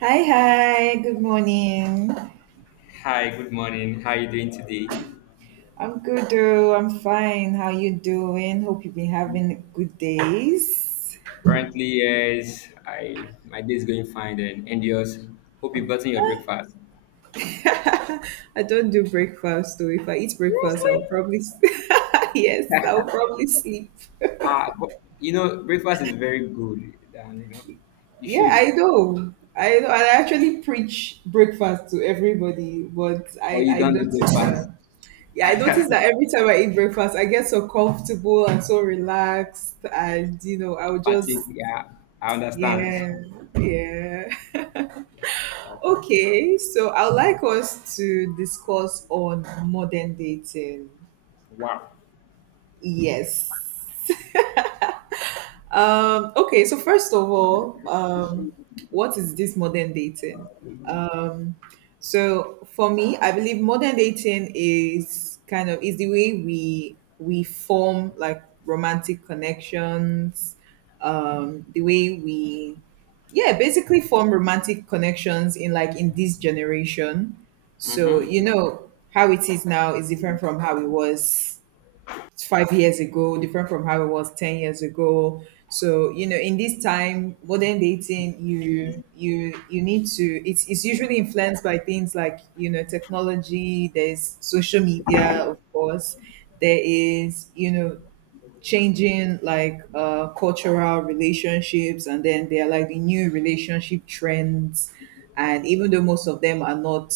Hi, hi. Good morning. Hi, good morning. How are you doing today? I'm good, though. I'm fine. How you doing? Hope you've been having good days. Currently, yes, I my day is going fine, and yours. Hope you've gotten your breakfast. I don't do breakfast, though. If I eat breakfast, I'll probably s- yes, I'll probably sleep. But breakfast is very good, and you Yeah, should, I know. I know. I actually preach breakfast to everybody, but but I you I don't noticed do breakfast. that. Yeah, I noticed that every time I eat breakfast, I get so comfortable and so relaxed, and I would just Fatigue, yeah, I understand. yeah, yeah. That's fine. Okay, so I would like us to discuss on modern dating. Wow. Yes. Okay, so first of all, what is this modern dating? So for me, I believe modern dating is the way we form like romantic connections, the way we yeah, basically form romantic connections in in this generation. So you Mm-hmm. know how it is now is different from how it was 5 years ago, different from how it was 10 years ago. So in this time, modern dating, you need to. It's usually influenced by things like technology. There's social media, of course. There is changing like cultural relationships, and then there are like the new relationship trends, and even though most of them are not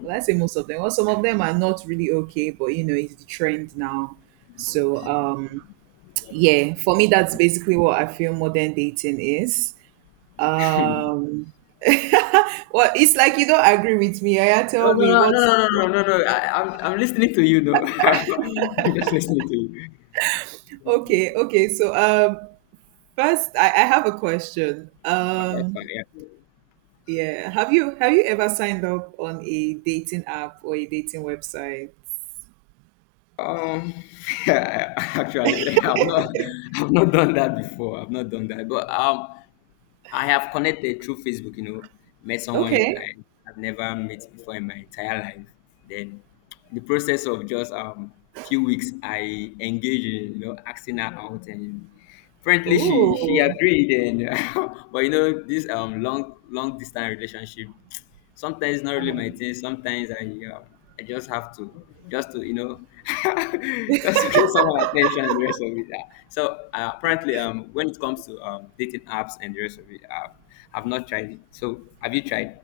well, I say most of them, well, some of them are not really okay, but you know it's the trend now. So yeah, for me that's basically what I feel modern dating is. um well, it's like you don't agree with me. I No, Tell no, me no, no, no, what's no, no, no, no. I'm listening to you, though. I'm just listening to you. okay. First, I have a question. Oh, that's fine, yeah. Yeah. Have you ever signed up on a dating app or a dating website? Um, yeah, actually, I've not done that before. I've not done that, but I have connected through Facebook. Met someone Okay. I have never met before in my entire life. Then, the process of just few weeks, I engaged in asking her out, and frankly, she Oh. agreed. And but this long distance relationship. Sometimes it's not really my Um, thing. Sometimes uh, I just have to just to just to get someone attention and the rest of it. So apparently, when it comes to dating apps and the rest of it, I've not tried it. So have you tried?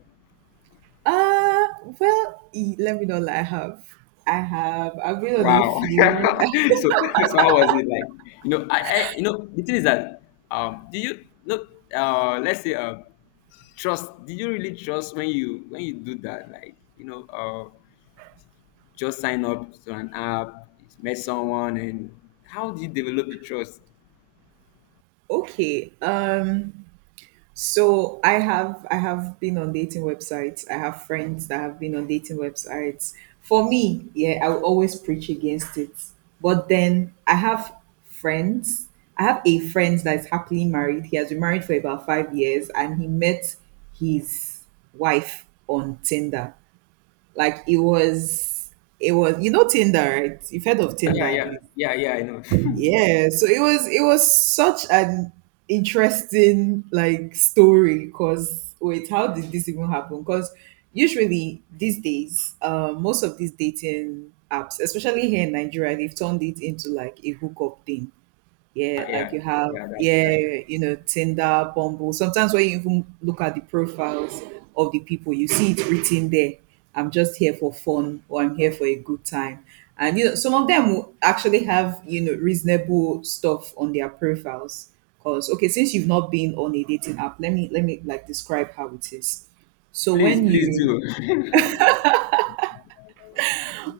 uh well, e- let me know. I have. I have. I've been on a Wow. few. so so how was it like? I the thing is that do you look? Let's say trust. Did you really trust when you do that? Like just sign up to an app, met someone, and how do you develop the trust? Okay. So I have been on dating websites. I have friends that have been on dating websites. For me, yeah, I will always preach against it. But then I have friends. I have a friend that is happily married. He has been married for about 5 years, and he met his wife on Tinder. Like it was it was, you know, Tinder, right? You've heard of Tinder Yeah, at yeah, least. yeah, yeah. I know. Yeah, so it was such an interesting like story because wait, how did this even happen? Because usually these days most of these dating apps, especially here in Nigeria, they've turned it into like a hookup thing. Yeah, like Yeah, you have, yeah. That's yeah, that's true. you know, Tinder, Bumble. Sometimes when you even look at the profiles of the people, you see it written there. I'm just here for fun, or I'm here for a good time. And you know, some of them will actually have, you know, reasonable stuff on their profiles. 'Cause okay, since you've not been on a dating app, let me like describe how it is. So Please, when please you do.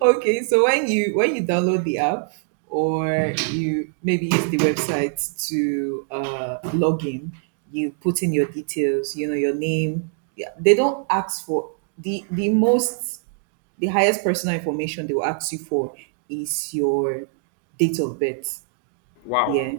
Okay, so when you download the app or you maybe use the website to log in, you put in your details, you know, your name. Yeah, they don't ask for the the most the highest personal information they will ask you for is your date of birth. Yeah. Wow.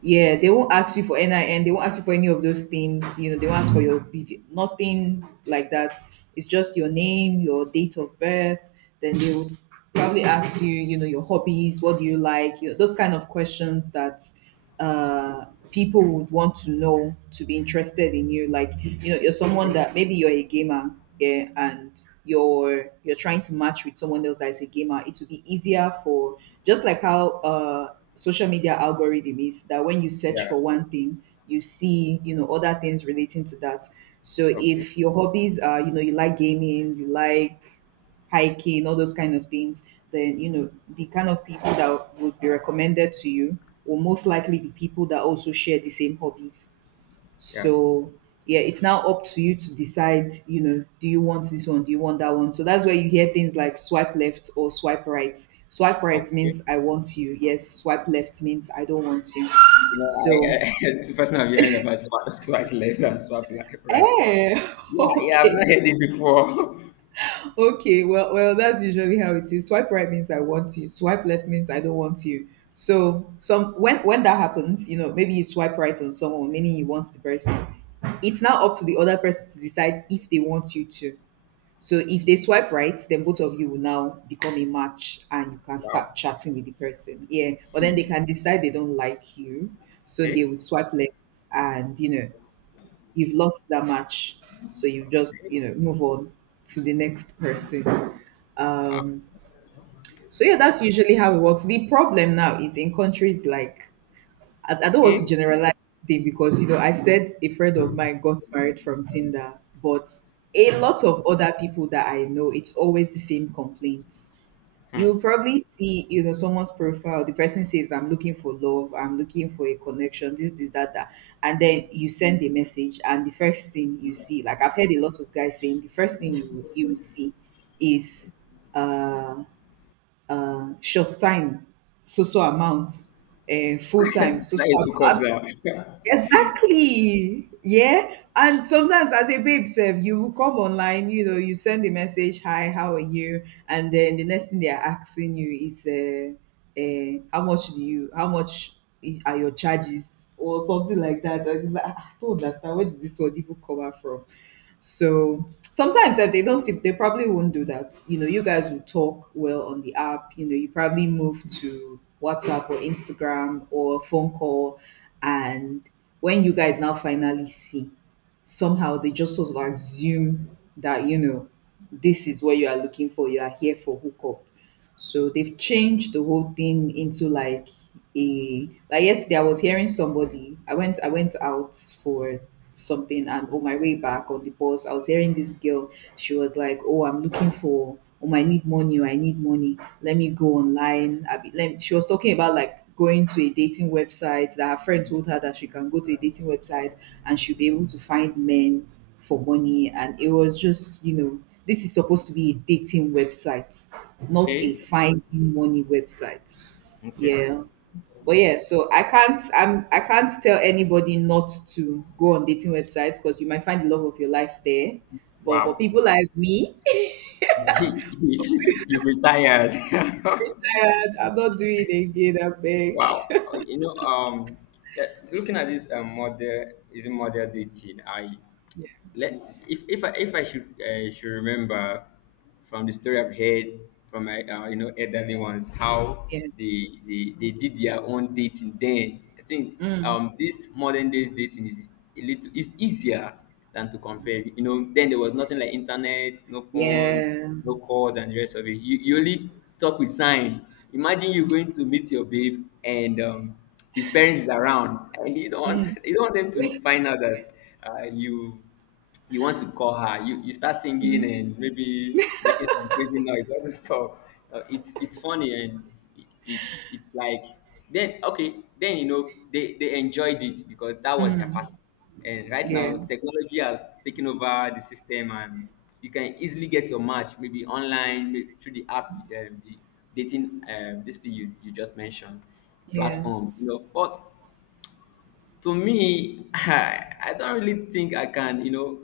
Yeah. They won't ask you for NIN. They won't ask you for any of those things. You know, they won't ask for your BV, nothing like that. It's just your name, your date of birth. Then they would probably ask you, you know, your hobbies, what do you like, you know, those kind of questions that uh, people would want to know to be interested in you. Like, you know, you're someone Okay. that maybe you're a gamer, yeah, and you're trying to match with someone else that is a gamer, it will be easier for just like how social media algorithm is that when you search for Yeah. one thing, you see, you know, other things relating to that. So Okay. if your hobbies are, you know, you like gaming, you like hiking, all those kind of things, then you know, the kind of people that would be recommended to you will most likely be people that also share the same hobbies. Yeah. So yeah, it's now up to you to decide, you know, do you want this one? Do you want that one? So that's where you hear things like swipe left or swipe right. Swipe right Okay. means I want you. Yes, swipe left means I don't want you. So I it's the first time I'm hearing about swap, swap left and swap right. eh Yeah, yeah. I've not okay. heard it before. Okay. Well, that's usually how it is. Swipe right means I want you. Swipe left means I don't want you. So some when that happens, you know, maybe you swipe right on someone, meaning you want the person. It's now up to the other person to decide if they want you to. So if they swipe right, then both of you will now become a match and you can Wow. start chatting with the person. Yeah. But then they can decide they don't like you. So they Okay. would swipe left, and you know, you've lost that match. So you just, you know, move on to the next person. Um so yeah, that's usually how it works. The problem now is in countries like I don't want to Okay. generalize thing because you know I said a friend of mine got married from Tinder, but a lot of other people that I know, it's always the same complaints. You Hmm. will probably see, you know, someone's profile. The person says, "I'm looking for love. I'm looking for a connection. This, that, that." And then you send a message, and the first thing you see, like I've heard a lot of guys saying, the first thing you will see is uh, short time, so so amount, full time, so so. That is hook up now. Exactly. Yeah. And sometimes as a babe self, you will come online, you know, you send a message, hi, how are you? And then the next thing they are asking you is how much do you, how much I- are your charges or something like that. And it's like, "Ah, I don't understand, where did this one even come out from? So sometimes if they don't tip, they probably won't do that. You know, you guys will talk well on the app. You know, you probably move to WhatsApp or Instagram or a phone call, and when you guys now finally see, somehow they just sort of assume that, you know, this is what you are looking for. You are here for hookup. So they've changed the whole thing into like a like yesterday I was hearing somebody. I went out for something and on my way back on the bus, I was hearing this girl. She was like, oh, I'm looking for I need money, oh, I need money. Let me go online. I be, let me, she was talking about like going to a dating website that her friend told her that she can go to a dating website and she'll be able to find men for money, and it was just you know this is supposed to be a dating website, not a Okay. finding money website. Okay. Yeah, but yeah, so I can't, I can't tell anybody not to go on dating websites because you might find the love of your life there, but for Wow. people like me He, you've retired. I'm not doing it again, I beg. Wow. Yeah, looking at this model, is a model dating. I let If I should remember from the story I've heard from my elderly ones how Yeah, they did their own dating then. I think this modern day dating is a little is easier than to compare. Then there was nothing like internet, no phones, yeah, no calls and the rest of it. You only talk with sign. Imagine you going to meet your babe and his parents is around, and you don't want, you don't want them to find out that uh, you you want to call her. You start singing and maybe making some crazy noise, all this stuff. It's funny, and it's like, then, okay, then they enjoyed it because that was their part. And right yeah, now, technology has taken over the system, and you can easily get your match, maybe online, through the app, the dating, this thing you just mentioned, yeah, platforms, but to me, I don't really think I can,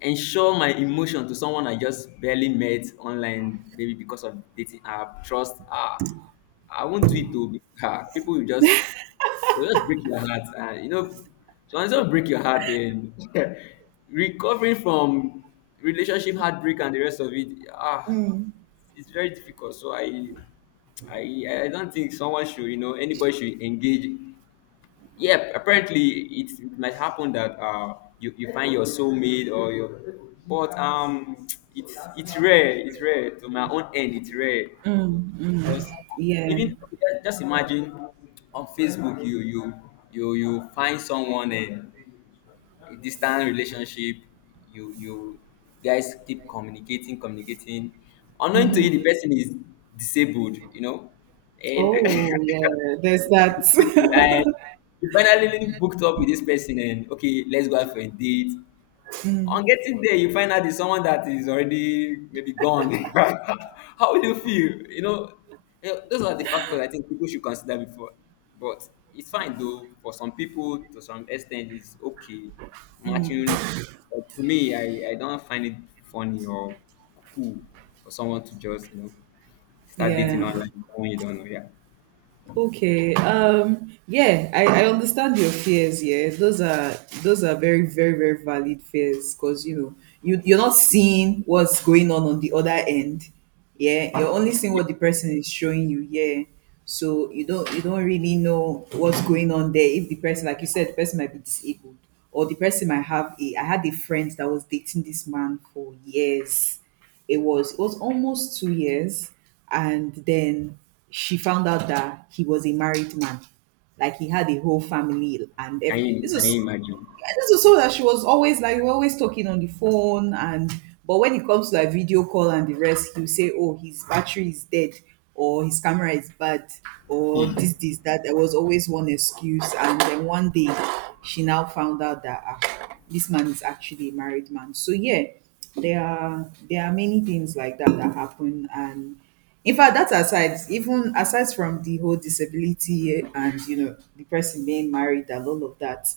ensure my emotion to someone I just barely met online, maybe because of dating app, trust. I won't do it. To People will just break your heart, and so sometimes will break your heart. And recovering from relationship heartbreak and the rest of it, ah, it's very difficult. So I don't think someone should, anybody should engage. Yeah, apparently it might happen that you find your soulmate or your, but it's rare. It's rare, to my own end, it's rare to just yeah. even just imagine, on Facebook you find someone and a distant relationship, you guys keep communicating, unknown to you the person is disabled, and Oh yeah, there's the person that. is disabled, and you finally booked up with this person and, okay, let's go out for a date. On getting there, you find out it's someone that is already maybe gone. How would you feel? Those are the factors I think people should consider before. But it's fine though. For some people, to some extent, it's okay. Matching, but to me, I don't find it funny or cool for someone to just start dating Yeah. online with someone you don't know. Yeah, Okay. Yeah, I understand your fears. Yeah, those are very, very, very valid fears because you know you you're not seeing what's going on the other end. Yeah, you're only seeing yeah. what the person is showing you. Yeah, so you don't really know what's going on there. If the person, like you said, the person might be disabled or the person might have a. I had a friend that was dating this man for years, it was almost 2 years, and then she found out that he was a married man, like he had a whole family and can every. you This can was, you imagine? I just also that she was always like we're always talking on the phone, and but when it comes to like video call and the rest, he'll say oh his battery is dead or his camera is bad or this that, there was always one excuse. And then one day she now found out that this man is actually a married man. So yeah, there are many things like that that happen. And in fact, that aside, even aside from the whole disability and the person being married and all of that,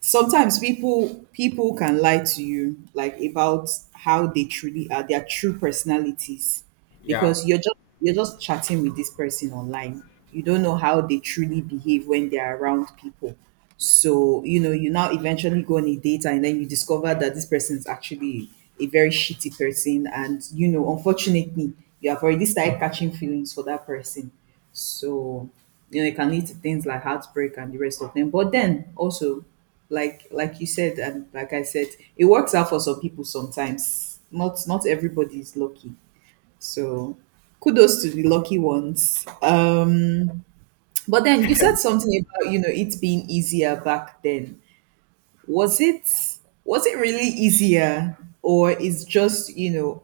sometimes people can lie to you, like about how they truly are, their true personalities. Yeah. Because you're just chatting with this person online, you don't know how they truly behave when they're around people. So you know, you now eventually go on a date and then you discover that this person is actually a very shitty person, and you know, unfortunately you have already started catching feelings for that person. So you know, it can lead to things like heartbreak and the rest of them. But then also, like you said, and like I said, it works out for some people sometimes. Not everybody is lucky, so kudos to the lucky ones. But then you said something about, you know, it being easier back then. Was it, was it really easier, or is just, you know,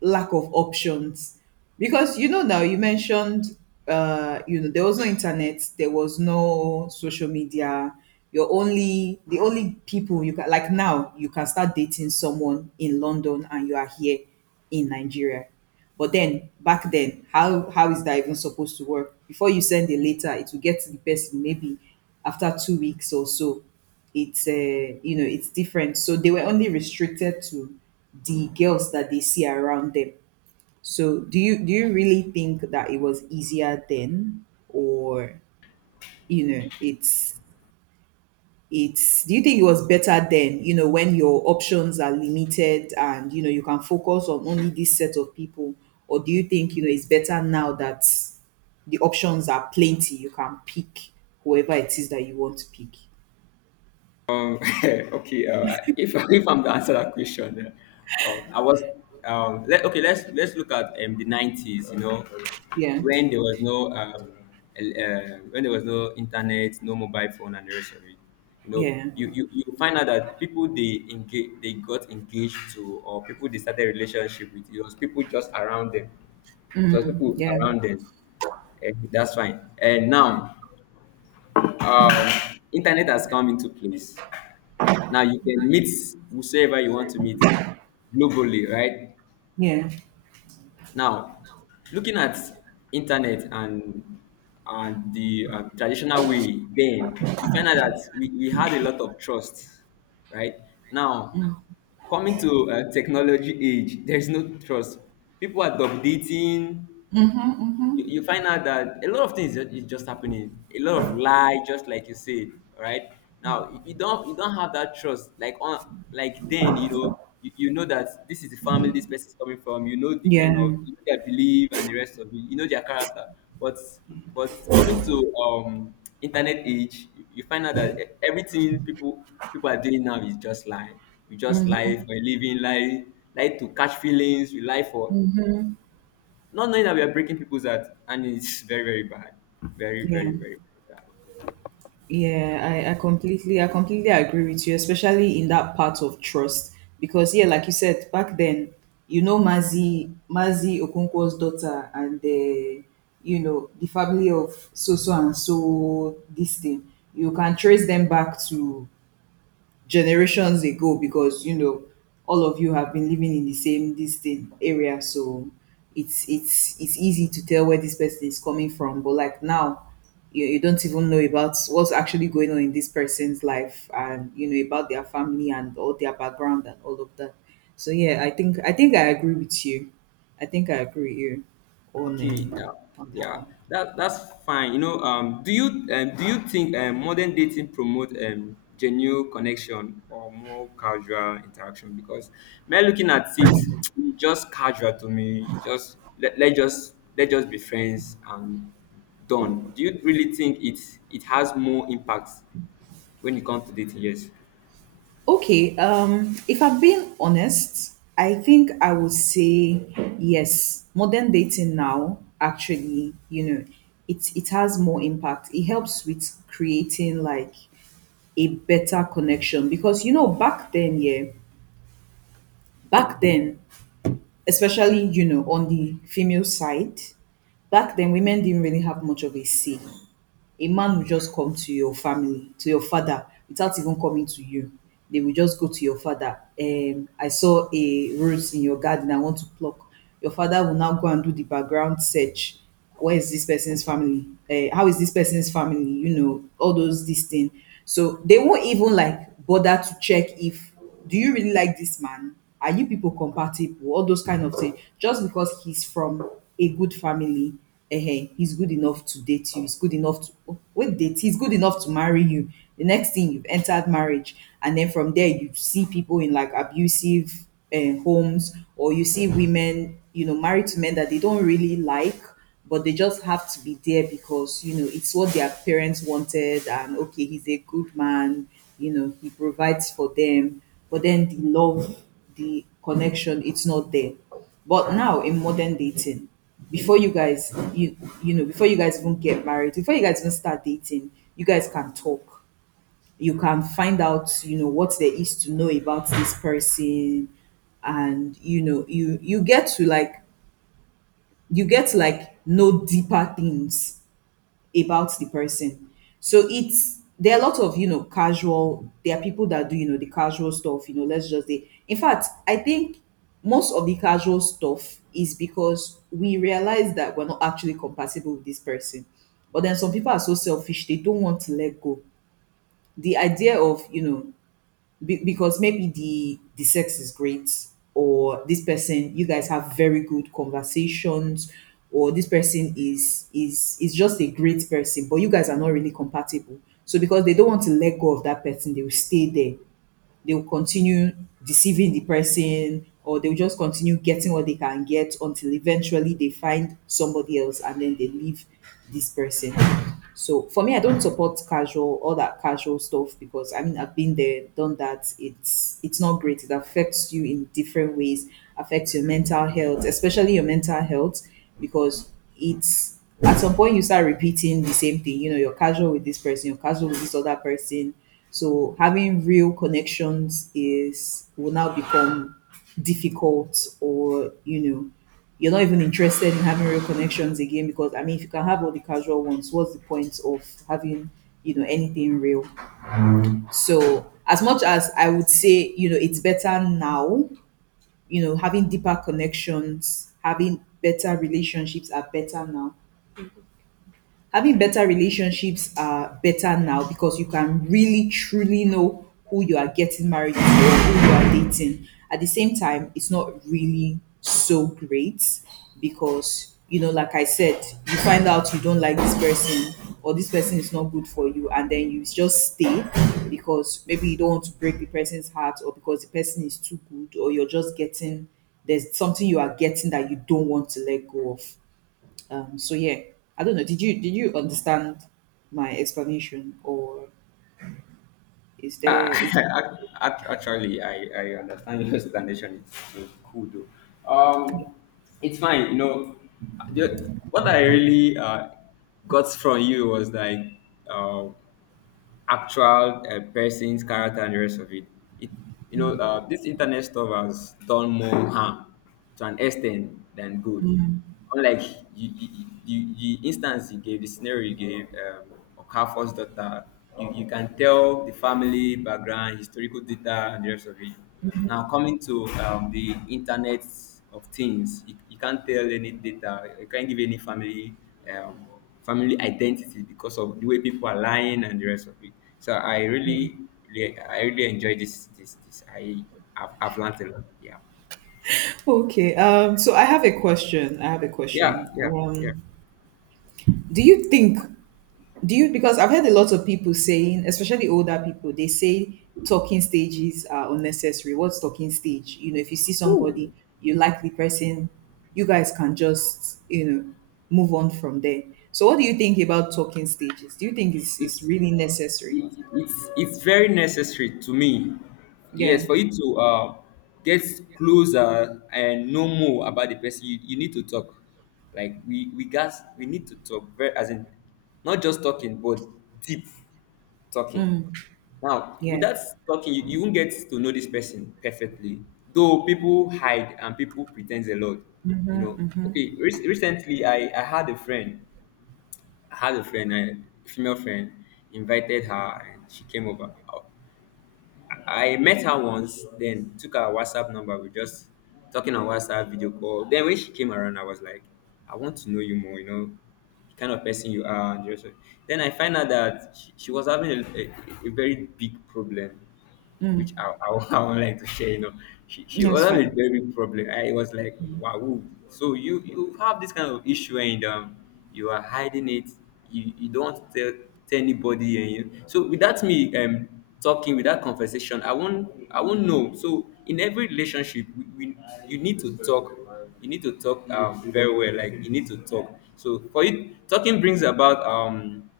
lack of options? Because you know, now you mentioned, you know, there was no internet, there was no social media. You're only, the only people you can, like now you can start dating someone in London and you are here in Nigeria. But then back then, how is that even supposed to work? Before you send a letter, it will get to the person maybe after 2 weeks or so. It's you know, it's different. So they were only restricted to the girls that they see around them. So do you really think that it was easier then, or you know, it's, do you think it was better then, you know, when your options are limited and you know you can focus on only this set of people? Or do you think, you know, it's better now that the options are plenty, you can pick whoever it is that you want to pick? Okay, if if I'm to answer that question, uh, um, I was okay. Let's look at the 90s. Yeah, when there was no um, el- uh, when there was no internet, no mobile phone, and the rest of it. Yeah, you find out that people they got engaged to, or people they started relationship with. It was people just around them. It was people yeah, around them. That's fine. And now, um, internet has come into place. Now you can meet whosoever you want to meet globally, right? yeah. Now, looking at internet, and the traditional way, then you find out that we had a lot of trust, right? Now, coming to technology age, there is no trust. People are double dating. Mhm, mhm. You find out that a lot of things is just happening, a lot of lie, just like you said. Right now, you don't have that trust, like on, like then, you know that this is the family this person is coming from, the Yeah. kind of, their belief and the rest of it, their character. But coming to internet age, you find out that everything people, are doing now is just lying. We just Mhm, lie for a living, lie, lie to catch feelings, we lie for, mhm. not knowing that we are breaking people's heart, and it's very, very bad. Very, Yeah. very, very, very bad. Yeah, I completely, I completely agree with you, especially in that part of trust. Because yeah, like you said, back then, you know, Mazi Okonkwo's daughter and the, you know, the family of so so and so, this thing. You can trace them back to generations ago, because you know all of you have been living in the same distant area. So it's easy to tell where this person is coming from. But like now, you don't even know about what's actually going on in this person's life, and you know about their family and all their background and all of that. So yeah, I think I agree with you. I think I agree with you Okay, yeah, on that yeah, one. that's fine. Do you think modern dating promote genuine connection or more casual interaction? Because me looking at it, it's just casual to me. Just let, just let just be friends, and done. Do you really think it has more impact when it comes to dating? Yes. Okay, if I'm being honest, I think I would say yes. Modern dating now, actually, you know, it has more impact. It helps with creating like a better connection, because you know back then, yeah, back then, especially, you know, on the female side, back then women didn't really have much of a say. A man would just come to your family, to your father, without even coming to you. They will just go to your father, I saw a rose in your garden, I want to pluck. Your father will now go and do the background search. Where is this person's family, how is this person's family, you know, all those this thing. So they won't even like bother to check if, do you really like this man? Are you people compatible? All those kind of things. Just because he's from a good family, eh, he's good enough to date you. He's good enough to, oh wait, date. He's good enough to marry you. The next thing, you've entered marriage, and then from there you see people in like abusive homes, or you see women, you know, married to men that they don't really like, but they just have to be there because you know it's what their parents wanted, and okay, he's a good man. You know, he provides for them, but then the love, the connection, it's not there. But now in modern dating, before you guys you, you know, before you guys even get married, before you guys even start dating, you guys can talk. You can find out, you know, what there is to know about this person, and you know, you get to like, you get to like know deeper things about the person. So it's, there are a lot of, you know, casual. There are people that do, you know, the casual stuff. You know, let's just say. In fact, I think most of the casual stuff is because we realize that we're not actually compatible with this person. But then some people are so selfish; they don't want to let go. The idea of, you know, because maybe the sex is great, or this person, you guys have very good conversations, or this person is just a great person, but you guys are not really compatible. So because they don't want to let go of that person, they will stay there. They will continue deceiving the person, or they'll just continue getting what they can get until eventually they find somebody else, and then they leave this person. So for me, I don't support casual, all that casual stuff, because I mean, I've been there, done that. It's not great. It affects you in different ways. Affects your mental health, especially your mental health, because it's, at some point you start repeating the same thing. You know, you're casual with this person, you're casual with this other person. So having real connections is, will now become difficult. Or you know, you're not even interested in having real connections again, because I mean, if you can have all the casual ones, what's the point of having, you know, anything real? So as much as I would say, you know, it's better now, you know, having deeper connections, having better relationships are better now, having better relationships are better now because you can really truly know who you are getting married to or who you are dating. At the same time, it's not really so great, because you know, like I said, you find out you don't like this person or this person is not good for you, and then you just stay because maybe you don't want to break the person's heart, or because the person is too good, or you're just getting, there's something you are getting that you don't want to let go of. So yeah, I don't know. Did you understand my explanation, or is there is. Ac- Actually, I understand your explanation. It's cool though. Um, it's fine. You know, what I really got from you was like, uh, actual person's character and the rest of it. It, this internet stuff has done more harm to an extent than good. Unlike the instance you gave, the scenario you gave, Okafor's daughter, you can tell the family background, historical data, and the rest of it. Now, coming to the internet of things, you can't tell any data, you can't give any family um, family identity, because of the way people are lying and the rest of it. So I really, really I really enjoy this. I have I've learned a lot. Yeah. Okay? So I have a question. I have a Yeah. question. Yeah. Yeah. Do you think, do you because I've heard a lot of people saying, especially older people, they say talking stages are unnecessary. What's talking stage? You know, if you see somebody Woo. you like the person, you guys can just, you know, move on from there. So what do you think about talking stages? Do you think it's It's really necessary? it, it's very necessary to me. Yes, Yeah. for you to get closer and know more about the person, you need to talk. Like we guys, we need to talk, very, as in, not just talking but deep talking. Mm, Now yeah. without talking, you won't get to know this person perfectly, though people hide and people pretend a lot, you know. Mm-hmm. Okay, recently I had a friend. I had a friend, a female friend, invited her and she came over. I met her once, then took her WhatsApp number. We just talking on WhatsApp video call. Then when she came around, I was like, I want to know you more, the kind of person you are. And then I find out that she was having a, very big problem, which Mm, I would like to share. She also that's had a fine. very big problem. I was like, wow. So you have this kind of issue, and you are hiding it. You don't tell anybody. So without me talking, without conversation, I won't know. So in every relationship, we you need to talk. You need to talk very well. Like you need to talk. So for you, talking brings about um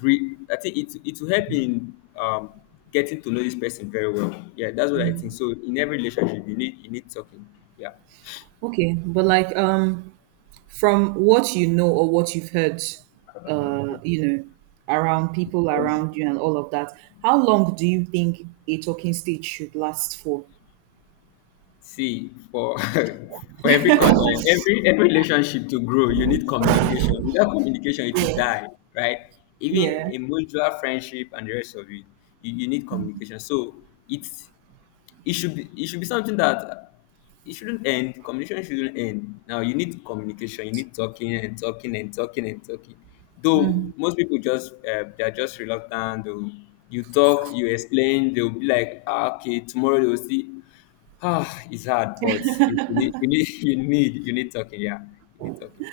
re- I think it will help in, um, getting to know this person very well. Yeah, that's what I think. So in every relationship, you need talking. Yeah. Okay, but like from what you know or what you've heard, you know, around people around you and all of that, how long do you think a talking stage should last for? See, for for every every relationship to grow, you need communication. Without communication, it will Yeah. die, right? Even Yeah. a mutual friendship and the rest of it, you need communication. So it's it should be something that it shouldn't end. Communication shouldn't end. Now you need communication. You need talking and talking and talking and talking. Mm. Though most people just they're just reluctant. Though you talk, you explain, they'll be like, ah, okay, tomorrow they'll see. Ah, it's hard, but you need you need talking. Yeah, you need talking.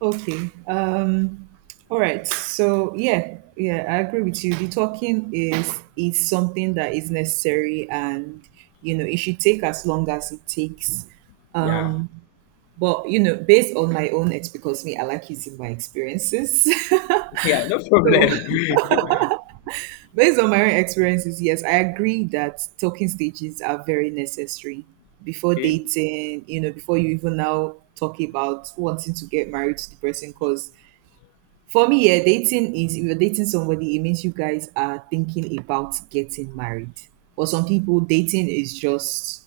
Okay. All right. So yeah, yeah, I agree with you. The talking is something that is necessary, and you know it should take as long as it takes. Yeah, But you know, based on my own ex because me, I like using my experiences. yeah, no So problem. based on my own experiences, yes, I agree that talking stages are very necessary before Okay, dating, you know, before you even now talk about wanting to get married to the person. Because for me, yeah, dating is, if you're dating somebody, it means you guys are thinking about getting married. For some people, dating is just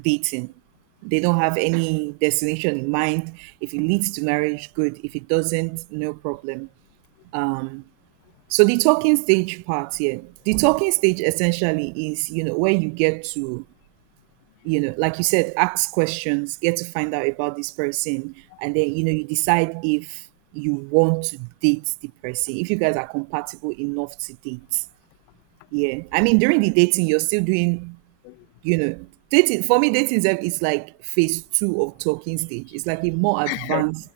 dating. They don't have any destination in mind. If it leads to marriage, good. If it doesn't, no problem. Um, so the talking stage part here, the talking stage essentially is, you know, where you get to, you know, like you said, ask questions, get to find out about this person, and then, you know, you decide if you want to date the person, if you guys are compatible enough to date. Yeah. I mean, during the dating, you're still doing, you know, dating for me, dating is like phase two of talking stage. It's like a more advanced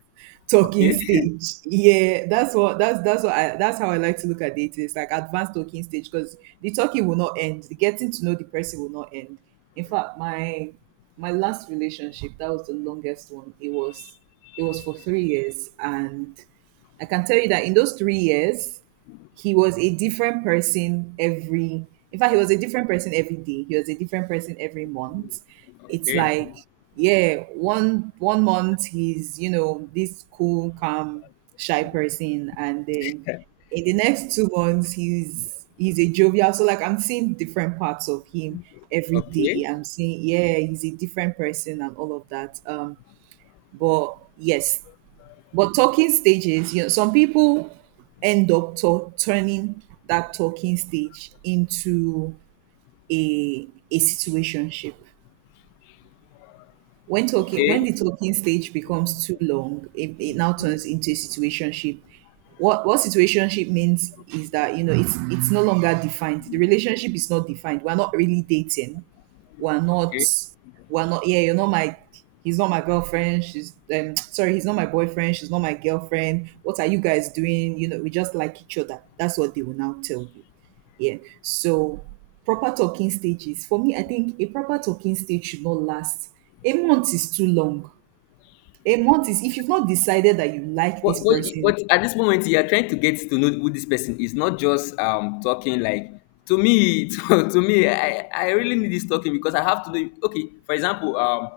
talking okay, stage. Yeah, that's what, that's what I, that's how I like to look at dating. It's like advanced talking stage because the talking will not end. The getting to know the person will not end. In fact, my last relationship, that was the longest one. It was for 3 years. And I can tell you that in those 3 years, he was a different person every In fact, he was a different person every day. He was a different person every month. It's okay, like, yeah, one month he's, you know, this cool, calm, shy person, and then in the next 2 months he's a jovial. So like, I'm seeing different parts of him every day. okay, I'm seeing, yeah, he's a different person and all of that, But yes, but talking stages, you know, some people end up turning that talking stage into a situationship. When okay, the talking stage becomes too long, it now turns into a situationship. What situationship means is that, you know, it's no longer defined. The relationship is not defined. We're not really dating. We're not. okay. We're not. Yeah, you're not my. He's not my girlfriend. She's, sorry. He's not my boyfriend. She's not my girlfriend. What are you guys doing? You know, we just like each other. That's what they will now tell you. Yeah. So, proper talking stages. For me, I think a proper talking stage should not last. A month is too long. A month is if you've not decided that you like what, this what, person. what at this moment you are trying to get to know who this person is, not just talking. Like, to me, to me, I really need this talking, because I have to know. Okay, for example,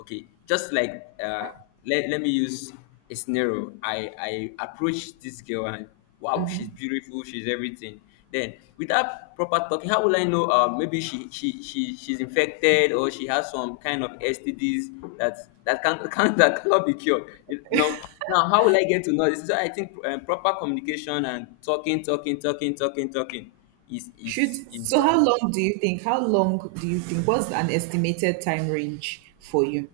okay, just like uh let me use a scenario. I approached this girl, and wow, she's beautiful, she's everything. Then without proper talking, how will I know, maybe she's infected, or she has some kind of stds that cannot be cured, you know? Now, how will I get to know this? So I think, proper communication and talking, talking, talking, talking, talking is is, Should is so how um, long do you think? How long do you think? What's an estimated time range for you?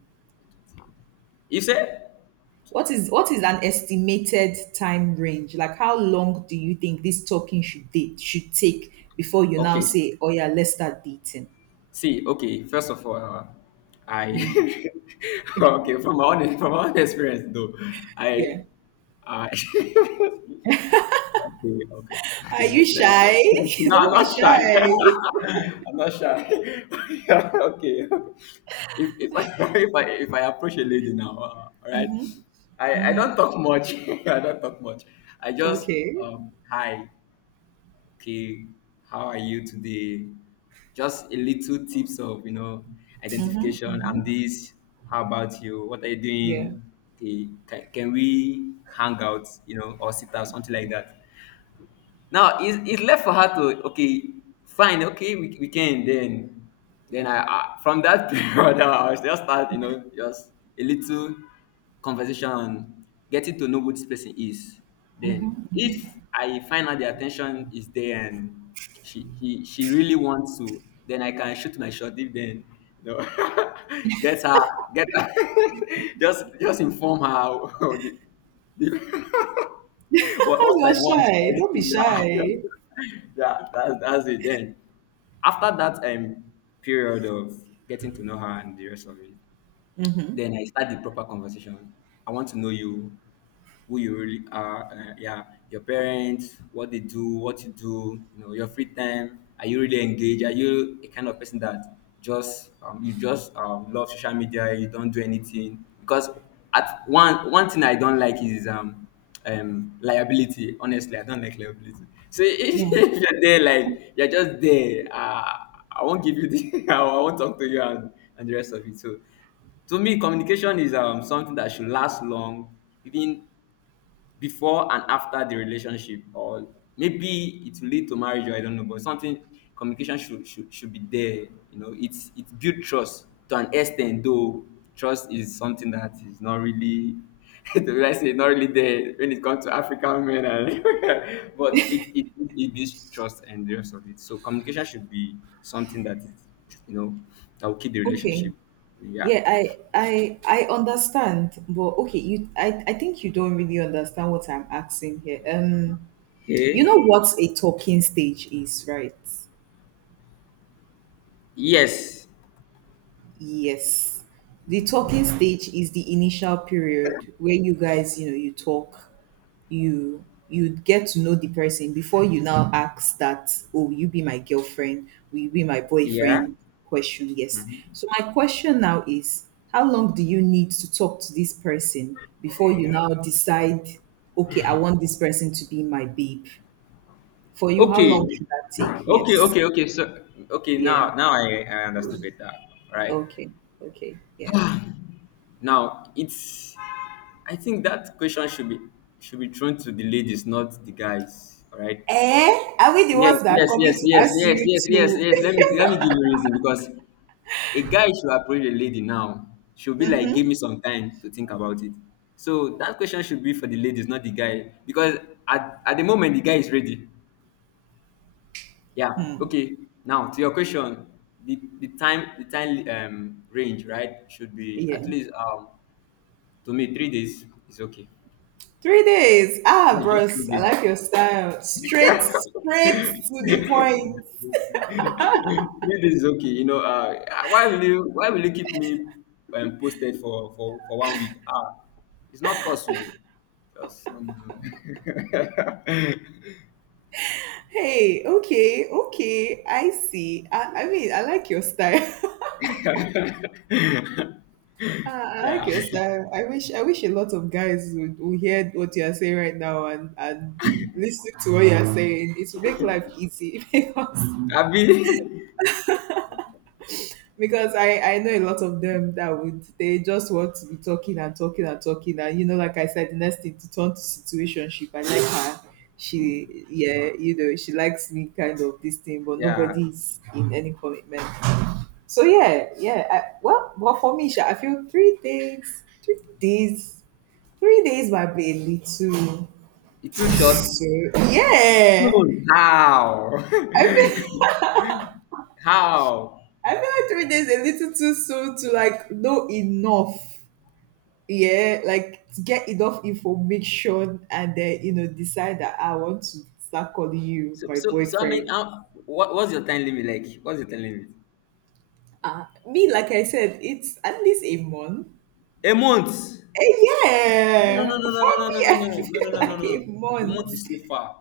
you say. What is an estimated time range? Like, how long do you think this talking should take before you now Okay, say, oh yeah, let's start dating? see, okay, first of all, I okay, from my own experience though, I Yeah. I okay, okay, Are okay. you shy? No, I'm Don't be not shy. shy. I'm not shy. Okay, if I if I if I approach a lady now, all right, I don't talk much. I don't talk much. I just Okay. Hi. Okay, how are you today? Just a little tips of, identification. I'm this. How about you? What are you Yeah. doing? Okay, can we hang out, or sit out, something like that? Now, it's left for her to okay, fine, okay, we can then. Then I from that period I was just start, just a little conversation on getting to know who this person is. Then if I find out the attention is there, and she really wants to, then I can shoot my shot. If then, you know get her get her, just inform her of the what, what You're I want. shy. Right? Don't be Yeah, shy. yeah, that's it. Then after that, period of getting to know her and the rest of it, then I start the proper conversation. I want to know you, who you really are. Yeah, your parents, what they do, what you do. You know, your free time. Are you really engaged? Are you a kind of person that just you just love social media? You don't do anything, because at one thing I don't like is liability. Honestly, I don't like liability. So if Yeah. you're there, like you're just there, I won't give you the. I won't talk to you, and the rest of it. So to me, communication is something that should last long, even before and after the relationship, or maybe it will lead to marriage. Or I don't know, but something, communication should be there. You know, it build trust to an extent, though trust is something that is not really. To, I say, not really there when it comes to African men, and but it builds trust and the rest of it. So communication should be something that is, you know, that will keep the Okay. relationship. Yeah. Yeah, I understand, but okay, I think you don't really understand what I'm asking here. You know Okay. what a talking stage is, right? Yes. Yes. The talking stage is the initial period where you guys, you know, you talk, you get to know the person before you now ask that, oh, will you be my girlfriend? Will you be my Yeah. boyfriend? Question, yes. So my question now is, how long do you need to talk to this person before you now decide, okay, I want this person to be my babe? For you, how Okay. long should that take? Okay. Yes. Okay. Okay. So okay. Yeah. Now, now I understand better. Right. Okay. Okay. Yeah. Now it's. I think that question should be thrown to the ladies, not the guys. All right. Eh? Are we the Yes, ones that are yes, yes, coming to yes, ask yes, you yes, yes, to? yes. Let me give you a reason, because a guy should approach a lady, now she'll be like, give me some time to think about it. So that question should be for the ladies, not the guy, because at the moment the guy is ready. Yeah. Okay. Now to your question, the time range, right, should be Yeah. at least to me, 3 days is okay. 3 days. Ah, Yeah, just three bros. I days. like your style. Straight, straight to the point. 3 days is okay. You know, why will you, why will you keep me posted for one week? Ah, it's not possible. Just no. Hey, okay, okay. I see. I mean, I like your style. Ah, I Yeah. like your style. I wish a lot of guys would, hear what you are saying right now, and listen to what you are saying. It will make life easy because I mean, because I know a lot of them that would they just want to be talking and talking and talking, and, you know, like I said, the next thing to turn to situationship. I like her, she yeah, you know, she likes me, kind of this thing, but yeah. nobody's in any commitment. So yeah, yeah, I, well well for me, Sha, I feel 3 days might be a little, It's too short. so yeah, So how? I feel How? I feel like 3 days a little too soon to like know enough, yeah, like get enough information and then, you know, decide that I want to start calling you So, my so, so I mean, boyfriend. how, what's your time limit like? What's your time limit? Me, like I said, it's at least a month. A month. Eh, No, no, yeah, no, no, no, for no, no, no, me, no, I no, no, feel no, no, no, like a no. The month month. is too far.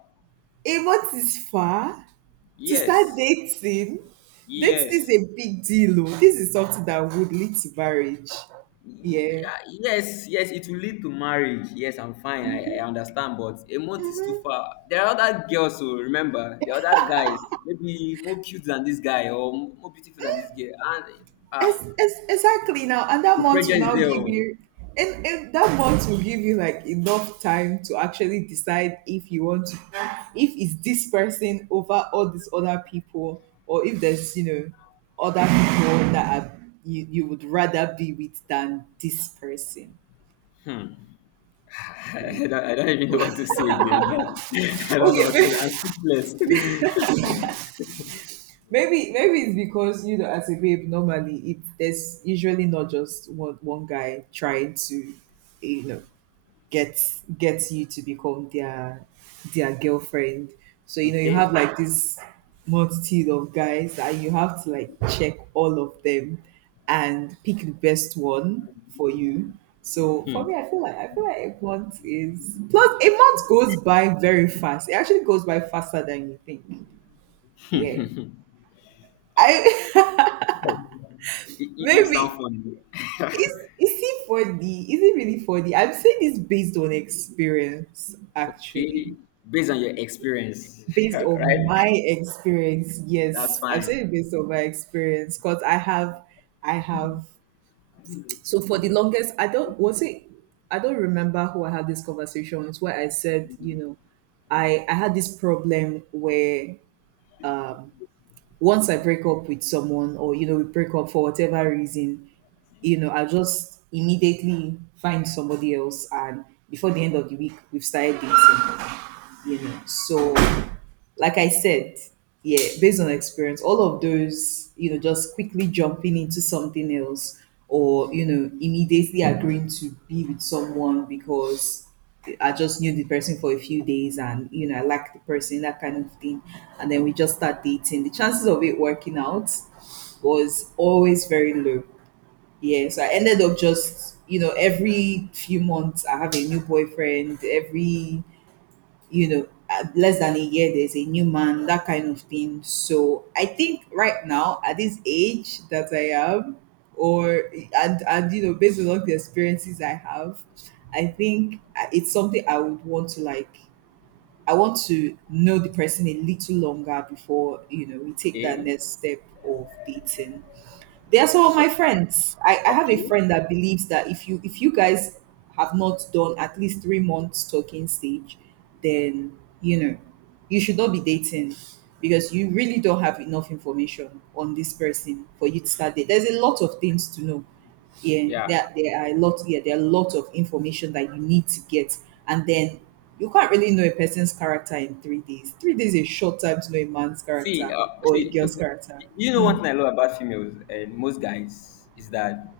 A month is far to start Yes, dating. Dating is yes. a big deal. Oh. This is something that would lead to marriage. Yeah. Yeah, yes, yes, it will lead to marriage. Yes, I'm fine. I understand, but a month is too far. There are other girls, so remember, there are other guys, maybe more cute than this guy, or more beautiful than this girl, and It's, ah, it's, exactly now, and that the month will pressure is now there. give Oh. you, and that month will give you like enough time to actually decide if you want to, if it's this person over all these other people, or if there's, you know, other people that are, you would rather be with than this person. Hmm. I don't even know what to say again. I don't know what Okay, to. I'm speechless. maybe it's because, you know, as a babe, normally it there's usually not just one guy trying to, you know, gets you to become their girlfriend. So you know, you Okay. have like this multitude of guys and you have to like check all of them and pick the best one for you. So for me, I feel like a month is, plus a month goes by very fast. It actually goes by faster than you think. Yeah. Oh, I you, you you sound maybe funny. is he 4D? Is it really 4? I'm saying this based on experience actually. Okay. Based on your experience, Based right? on my experience, That's yes, I'm fine. saying based on my experience because I have, so for the longest, I don't remember who I had this conversation with, where I said, you know, I had this problem where once I break up with someone, or, you know, we break up for whatever reason, you know, I just immediately find somebody else, and before the end of the week, we've started dating, you know. So, like I said, yeah, based on experience, all of those, you know, just quickly jumping into something else, or, you know, immediately agreeing to be with someone because I just knew the person for a few days, and, you know, I liked the person, that kind of thing. And then we just start dating. The chances of it working out was always very low. Yeah. So I ended up just, you know, every few months I have a new boyfriend, every, less than a year, there's a new man, that kind of thing. So I think right now, at this age that I am, or and and, you know, based on all the experiences I have, I think it's something I would want to, like, I want to know the person a little longer before, you know, we take that Okay. next step of dating. They are some of my So, friends. I have a okay. friend that believes that if you guys have not done at least 3 months talking stage, then, you know, you should not be dating because you really don't have enough information on this person for you to start dating. There's a lot of things to know. Yeah, Yeah. there are a lot. Yeah, there are a lot of information that you need to get, and then you can't really know a person's character in 3 days. 3 days is a short time to know a man's See, character or a girl's character. you know, Hmm. one thing I love about females and most guys is that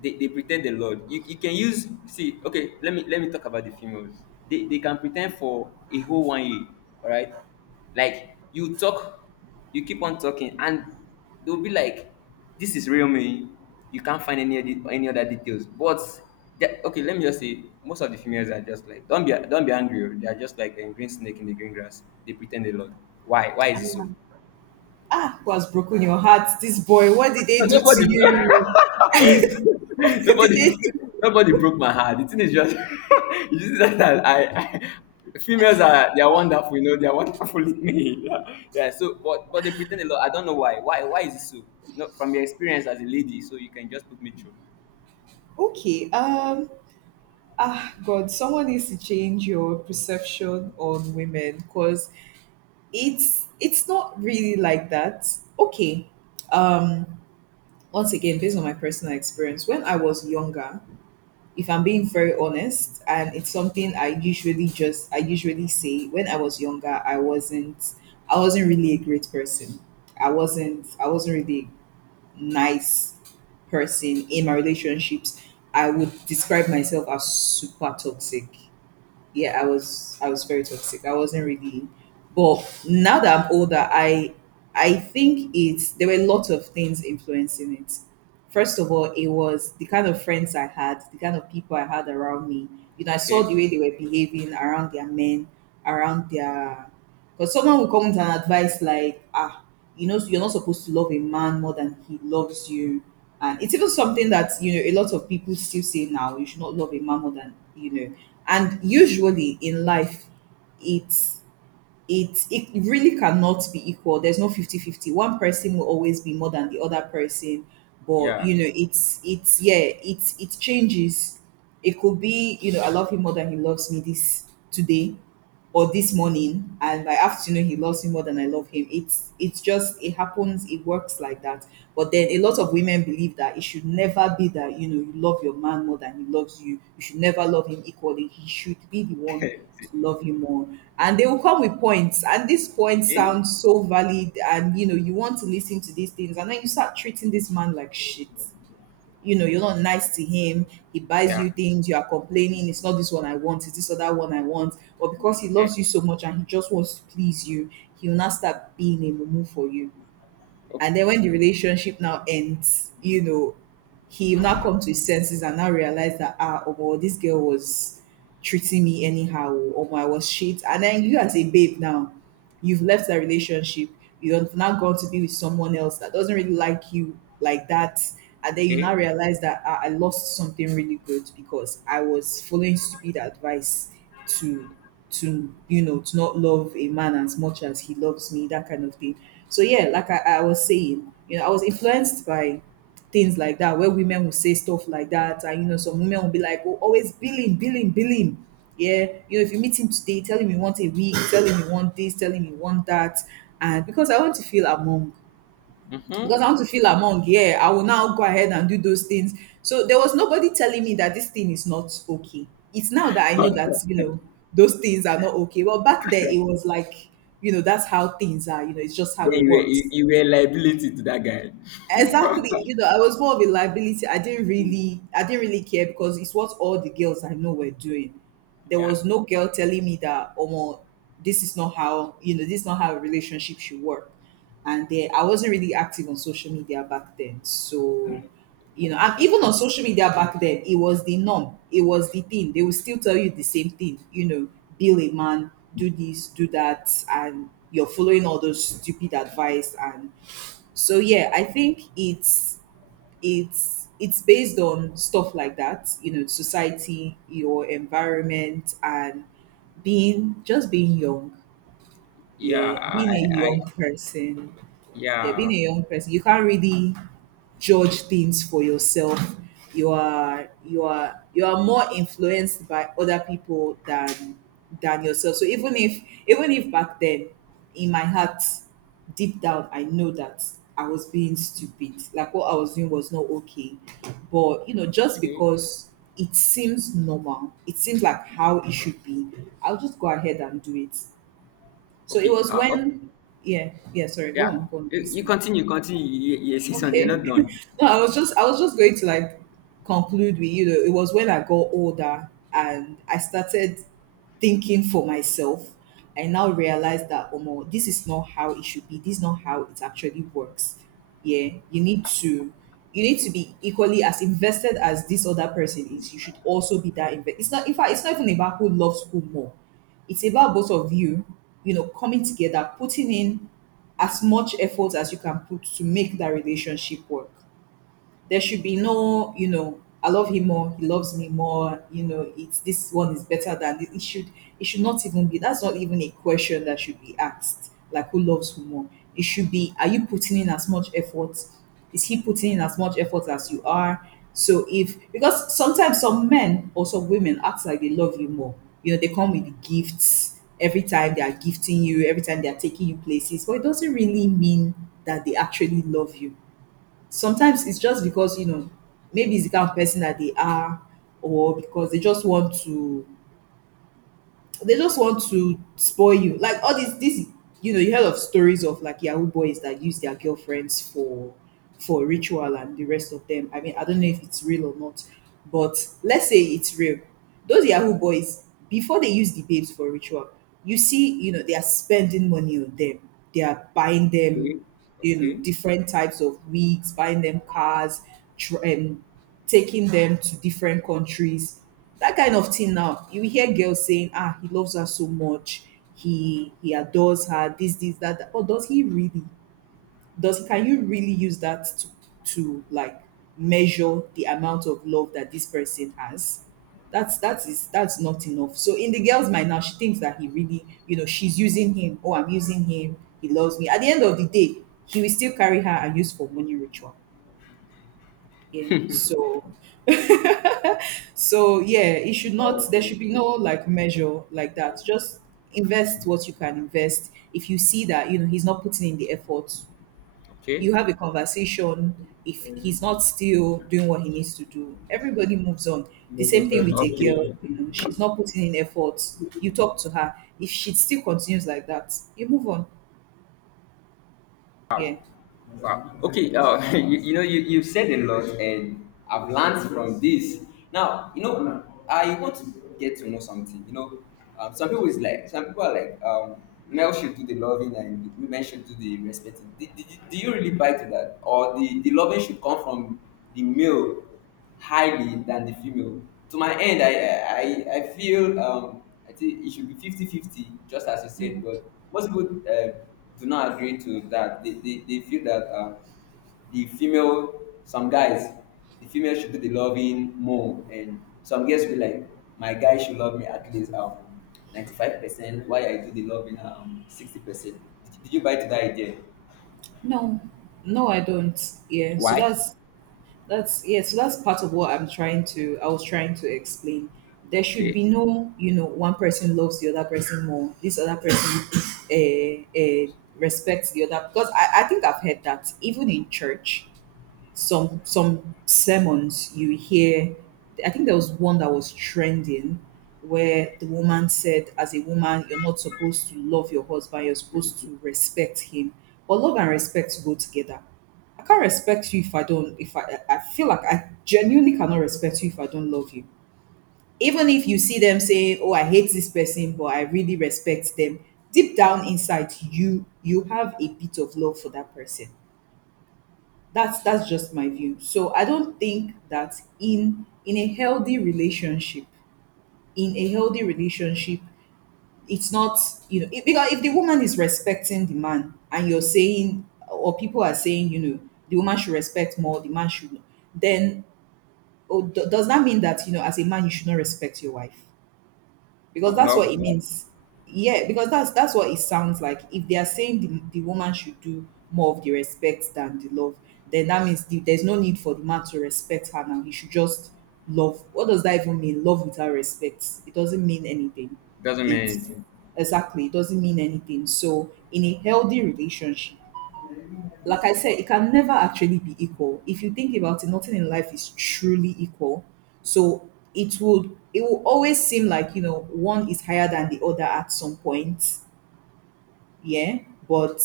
they pretend, the lord, you can use, see, okay, let me, let me talk about the females. They can pretend for a whole one year, all right? Like you talk, you keep on talking, and they'll be like, this is real me. You can't find any other details. But okay, let me just say most of the females are just like, don't be angry, oh. They are just like a green snake in the green grass. They pretend a lot. Why is it so? Ah, who has broken your heart? This boy, what did No, they do to nobody, you? What did nobody, they do? nobody broke my heart. The thing is just, it's just that females are, they are wonderful, you know, they are wonderful in me. Yeah. Yeah. So, but they pretend a lot. I don't know why. Why is it so? No, from your experience as a lady, so you can just put me through. Okay, ah, God, someone needs to change your perception on women because it's not really like that. Okay, um, once again, based on my personal experience, when I was younger, if I'm being very honest, and it's something I usually just I usually say, when I was younger, I wasn't, really a great person. I wasn't, really nice person in my relationships. I would describe myself as super toxic. Yeah, I was very toxic. I wasn't really. But now that I'm older, I, think it's, there were lots of things influencing it. First of all, it was the kind of friends I had, the kind of people I had around me. You know, I saw Okay. the way they were behaving around their men, around their because someone will come with an advice like, ah, you know, you're not supposed to love a man more than he loves you. And it's even something that, you know, a lot of people still say now, you should not love a man more than, you know. And usually in life, it's it really cannot be equal. There's no 50/50. One person will always be more than the other person. But Yeah. you know, it's yeah, it changes. It could be, you know, I love him more than he loves me this today, or this morning, and by afternoon he loves me more than I love him. It's just, it happens, it works like that. But then a lot of women believe that it should never be that, you know, you love your man more than he loves you. You should never love him equally. He should be the one to love you more. And they will come with points. And these points Okay. sound so valid, and, you know, you want to listen to these things, and then you start treating this man like shit, you know, you're not nice to him. He buys Yeah. you things. You are complaining. It's not this one I want. It's this other one I want. But because he Okay. loves you so much and he just wants to please you, he will not, start being a mumu for you. O- And then when the relationship now ends, you know, he will now come to his senses and now realize that, ah, oh, boy, this girl was treating me anyhow, or I was shit. And then you as a babe now, you've left that relationship. You have now gone to be with someone else that doesn't really like you like that. And then you now Okay. realize that ah, I lost something really good because I was following stupid advice to to to not love a man as much as he loves me, that kind of thing. So yeah, like I was saying, you know, I was influenced by things like that, where women will say stuff like that. And you know, some women will be like, oh, always billing, billing, billing. Yeah, you know, if you meet him today, tell him you want a week, tell him you want this, tell him you want that. And because I want to feel among, because Mm-hmm. I want to feel among. Yeah, I will now go ahead and do those things. So there was nobody telling me that this thing is not okay. It's now that I know that, those things are not okay. Well, back then it was like, you know, that's how things are, you know, it's just how Then it you were you, works. you were a liability to that guy. Exactly. You know, I was more of a liability. I didn't really care because it's what all the girls I know were doing. There Yeah. was no girl telling me that, oh, well, this is not how, you know, this is not how a relationship should work. And then I wasn't really active on social media back then. So, you know, and Okay. even on social media back then, it was the norm. It was the thing. They will still tell you the same thing, you know, build a man, do this, do that, and you're following all those stupid advice. And so yeah, I think it's based on stuff like that, you know, society, your environment, and being just being young. Yeah, Yeah, being a young person. Yeah, being yeah. a young person, you can't really judge things for yourself. You are more influenced by other people than yourself. So even if, even if back then in my heart, deep down I know that I was being stupid. Like what I was doing was not okay. But you know, just Okay, because it seems normal, it seems like how it should be, I'll just go ahead and do it. So it okay. was Oh, when yeah, yeah, sorry, go yeah. on, go on, You listen. continue, continue. You see something. You're Okay. not done. No, I was just going to, like, conclude with, you know, it was when I got older and I started thinking for myself. I now realized that Omo, this is not how it should be. This is not how it actually works. Yeah, you need to, you need to be equally as invested as this other person is. You should also be that invested. It's not, in fact, it's not even about who loves who more. It's about both of you, you know, coming together, putting in as much effort as you can put to make that relationship work. There should be no, you know, I love him more, he loves me more, you know, it's this one is better than this. It should, it should not even be, that's not even a question that should be asked, like, who loves who more. It should be, are you putting in as much effort, is he putting in as much effort as you are? So if, because sometimes some men or some women act like they love you more, you know, they come with gifts every time, they are gifting you every time, they are taking you places, but it doesn't really mean that they actually love you. Sometimes it's just because, you know, maybe it's the kind of person that they are, or because they just want to spoil you. Like all these, this, you know, you heard of stories of like Yahoo boys that use their girlfriends for ritual and the rest of them. I mean, I don't know if it's real or not, but let's say it's real. Those Yahoo boys, before they use the babes for ritual, you see, you know, they are spending money on them. They are buying them, Okay, you know, different types of wigs, buying them cars, tr- um, taking them to different countries, that kind of thing. Now you hear girls saying, ah, he loves her so much, he adores her, this, that, that. But does he really, does, can you really use that to, like, measure the amount of love that this person has? That's that is that's not enough. So in the girl's mind now, she thinks that he really, you know, she's using him, oh, I'm using him, he loves me. At the end of the day, he will still carry her and use for money ritual. Yeah. So yeah, it should not. There should be okay, no like measure like that. Just invest what you can invest. If you see that, you know, he's not putting in the effort, you have a conversation. If okay, he's not still doing what he needs to do, everybody moves on. The same thing with a girl. okay. You know, she's not putting in effort. You talk to her. If she still continues like that, you move on. Yeah. Wow. Okay. You've said a lot, and I've learned from this. Now, you know, I want to get to know something. You know, some people are like, male should do the loving, and women should do the respecting. Do you really buy to that, or the loving should come from the male, highly than the female? To my end, I, I feel um, I think it should be 50-50, just as you said. But most people do not agree to that. They feel that the female, some guys, the female should do the loving more, and some girls feel like my guy should love me at least 95%, why I do the loving 60%. Did you buy to that idea? No, no, I don't. Yeah. So Why? that's yeah, so that's part of what I was trying to explain. There should Okay. be no, you know, one person loves the other person more. This other person respects the other, because I think I've heard that even in church, some sermons you hear, I think there was one that was trending where the woman said, as a woman you're not supposed to love your husband, you're supposed to respect him. But love and respect go together. I can't respect you if I don't, if I feel like, I genuinely cannot respect you if I don't love you. Even if you see them saying, oh, I hate this person but I really respect them, deep down inside you, you have a bit of love for that person. That's just my view. So I don't think that in a healthy relationship, in a healthy relationship, it's not, you know, if, because if the woman is respecting the man and you're saying, or people are saying, you know, the woman should respect more, the man should, then does that mean that, you know, as a man you should not respect your wife? Because that's what it means. Yeah, because that's what it sounds like. If they are saying the woman should do more of the respect than the love, then that means the, there's no need for the man to respect her now. He should just love. What does that even mean? Love without respect. It doesn't mean anything. Doesn't mean It's anything. exactly, it doesn't mean anything. So in a healthy relationship, like I said, it can never actually be equal. If you think about it, nothing in life is truly equal. So it will always seem like, you know, one is higher than the other at some point. Yeah, but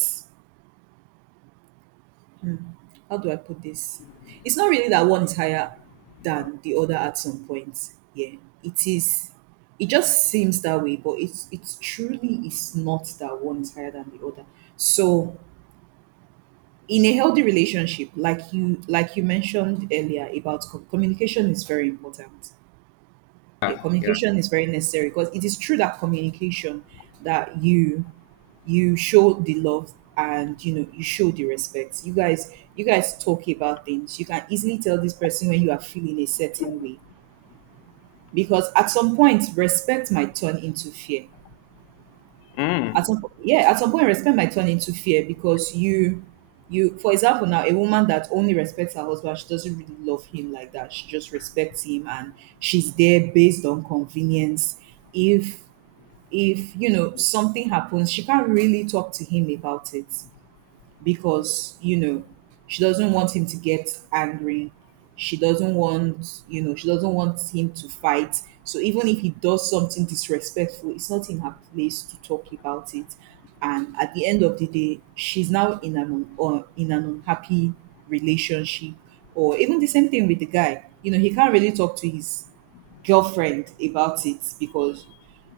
how do I put this? It's not really that one is higher than the other at some point. Yeah, it is. It just seems that way, but it's truly is not that one is higher than the other. So in a healthy relationship, like you, like you mentioned earlier about communication is very important. Yeah, Yeah. communication is very necessary, because it is through that communication that you show the love, and you know, you show the respect. You guys talk about things, you can easily tell this person when you are feeling a certain way, because at some point respect might turn into fear. Yeah, at some point respect might turn into fear, because you for example now, a woman that only respects her husband, she doesn't really love him like that. She just respects him, and she's there based on convenience. If if you know something happens, she can't really talk to him about it, because, you know, she doesn't want him to get angry, she doesn't want, you know, she doesn't want him to fight. So even if he does something disrespectful, it's not in her place to talk about it. And at the end of the day, she's now in an or in an unhappy relationship. Or even the same thing with the guy, you know, he can't really talk to his girlfriend about it, because,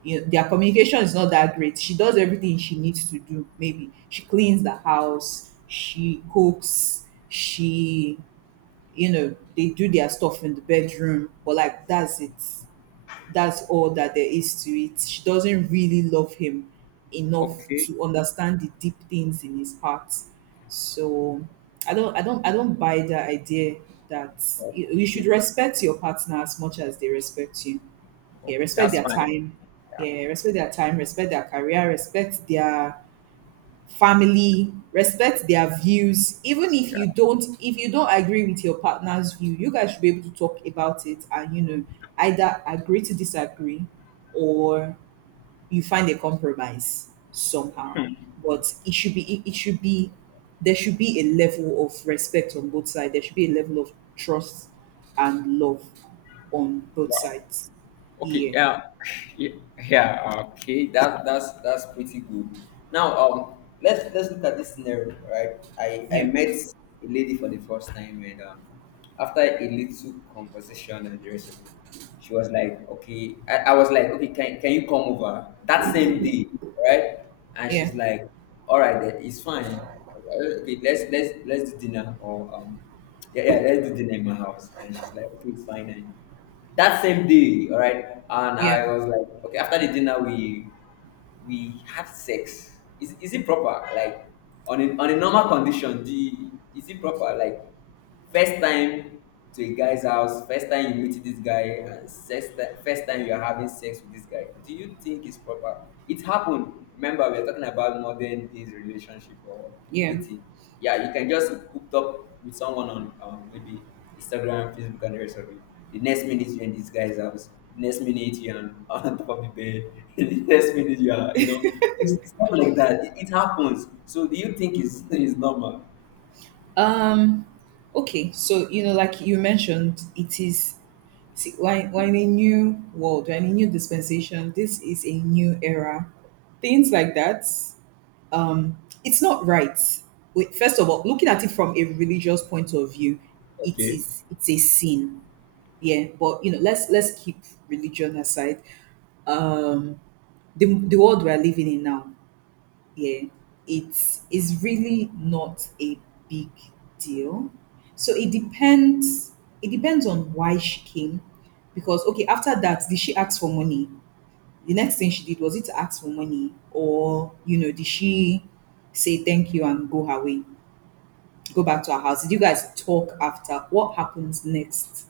you know, their communication is not that great. She does everything she needs to do. Maybe she cleans the house, she cooks, she, you know, they do their stuff in the bedroom, but like that's it. That's all that there is to it. She doesn't really love him enough Okay. to understand the deep things in his heart. So I don't buy the idea that you should Okay. respect your partner as much as they respect you. Yeah, Okay, respect that's their fine. time. Yeah, Yeah, respect their time, respect their career, respect their family, respect their views. Even if you yeah. don't if you don't agree with your partner's view, you guys should be able to talk about it, either agree to disagree or you find a compromise somehow. But it should be it, it should be there should be a level of respect on both sides. There should be a level of trust and love on both Wow. sides. Okay. Yeah. Yeah. Yeah. Yeah, okay. That's pretty good. Now, let's look at this scenario, right? I Yeah. met a lady for the first time, and after a little conversation and the rest of it, she was like, "Okay." I was like, "Okay, can you come over that same day, right?" And Yeah, she's like, "All right, then it's fine. Okay, let's, let's do dinner or." Yeah, yeah, let's do dinner in my house. And she's like, okay, it's fine. And that same day, all right. And yeah, I was like, okay, after the dinner, we had sex. Is it proper? Like, on a normal condition, the is it proper? Like, first time to a guy's house, first time you meet this guy, and first time you're having sex with this guy, do you think it's proper? It happened. Remember, we're talking about modern days relationship or yeah. dating. Yeah, you can just hooked up with someone on maybe Instagram, Facebook, and the rest of it. The next minute you're in this guy's house. The next minute you're on top of the bed. The next minute you are, stuff like that. It happens. So do you think it's normal? um okay, so you know, like you mentioned, it is, see, why in a new world, when a new dispensation, this is a new era, things like that. um it's not right. Wait, first of all, looking at it from a religious point of view, it Okay. is it's a sin. Yeah, but you know, let's keep religion aside. um the world we are living in now, yeah, it's is really not a big deal. So it depends. It depends on why she came, because okay, after that, did she ask for money? The next thing she did, was it to ask for money, or you know, did she say thank you and go her way? Go back to our house? Did you guys talk after? What happens next?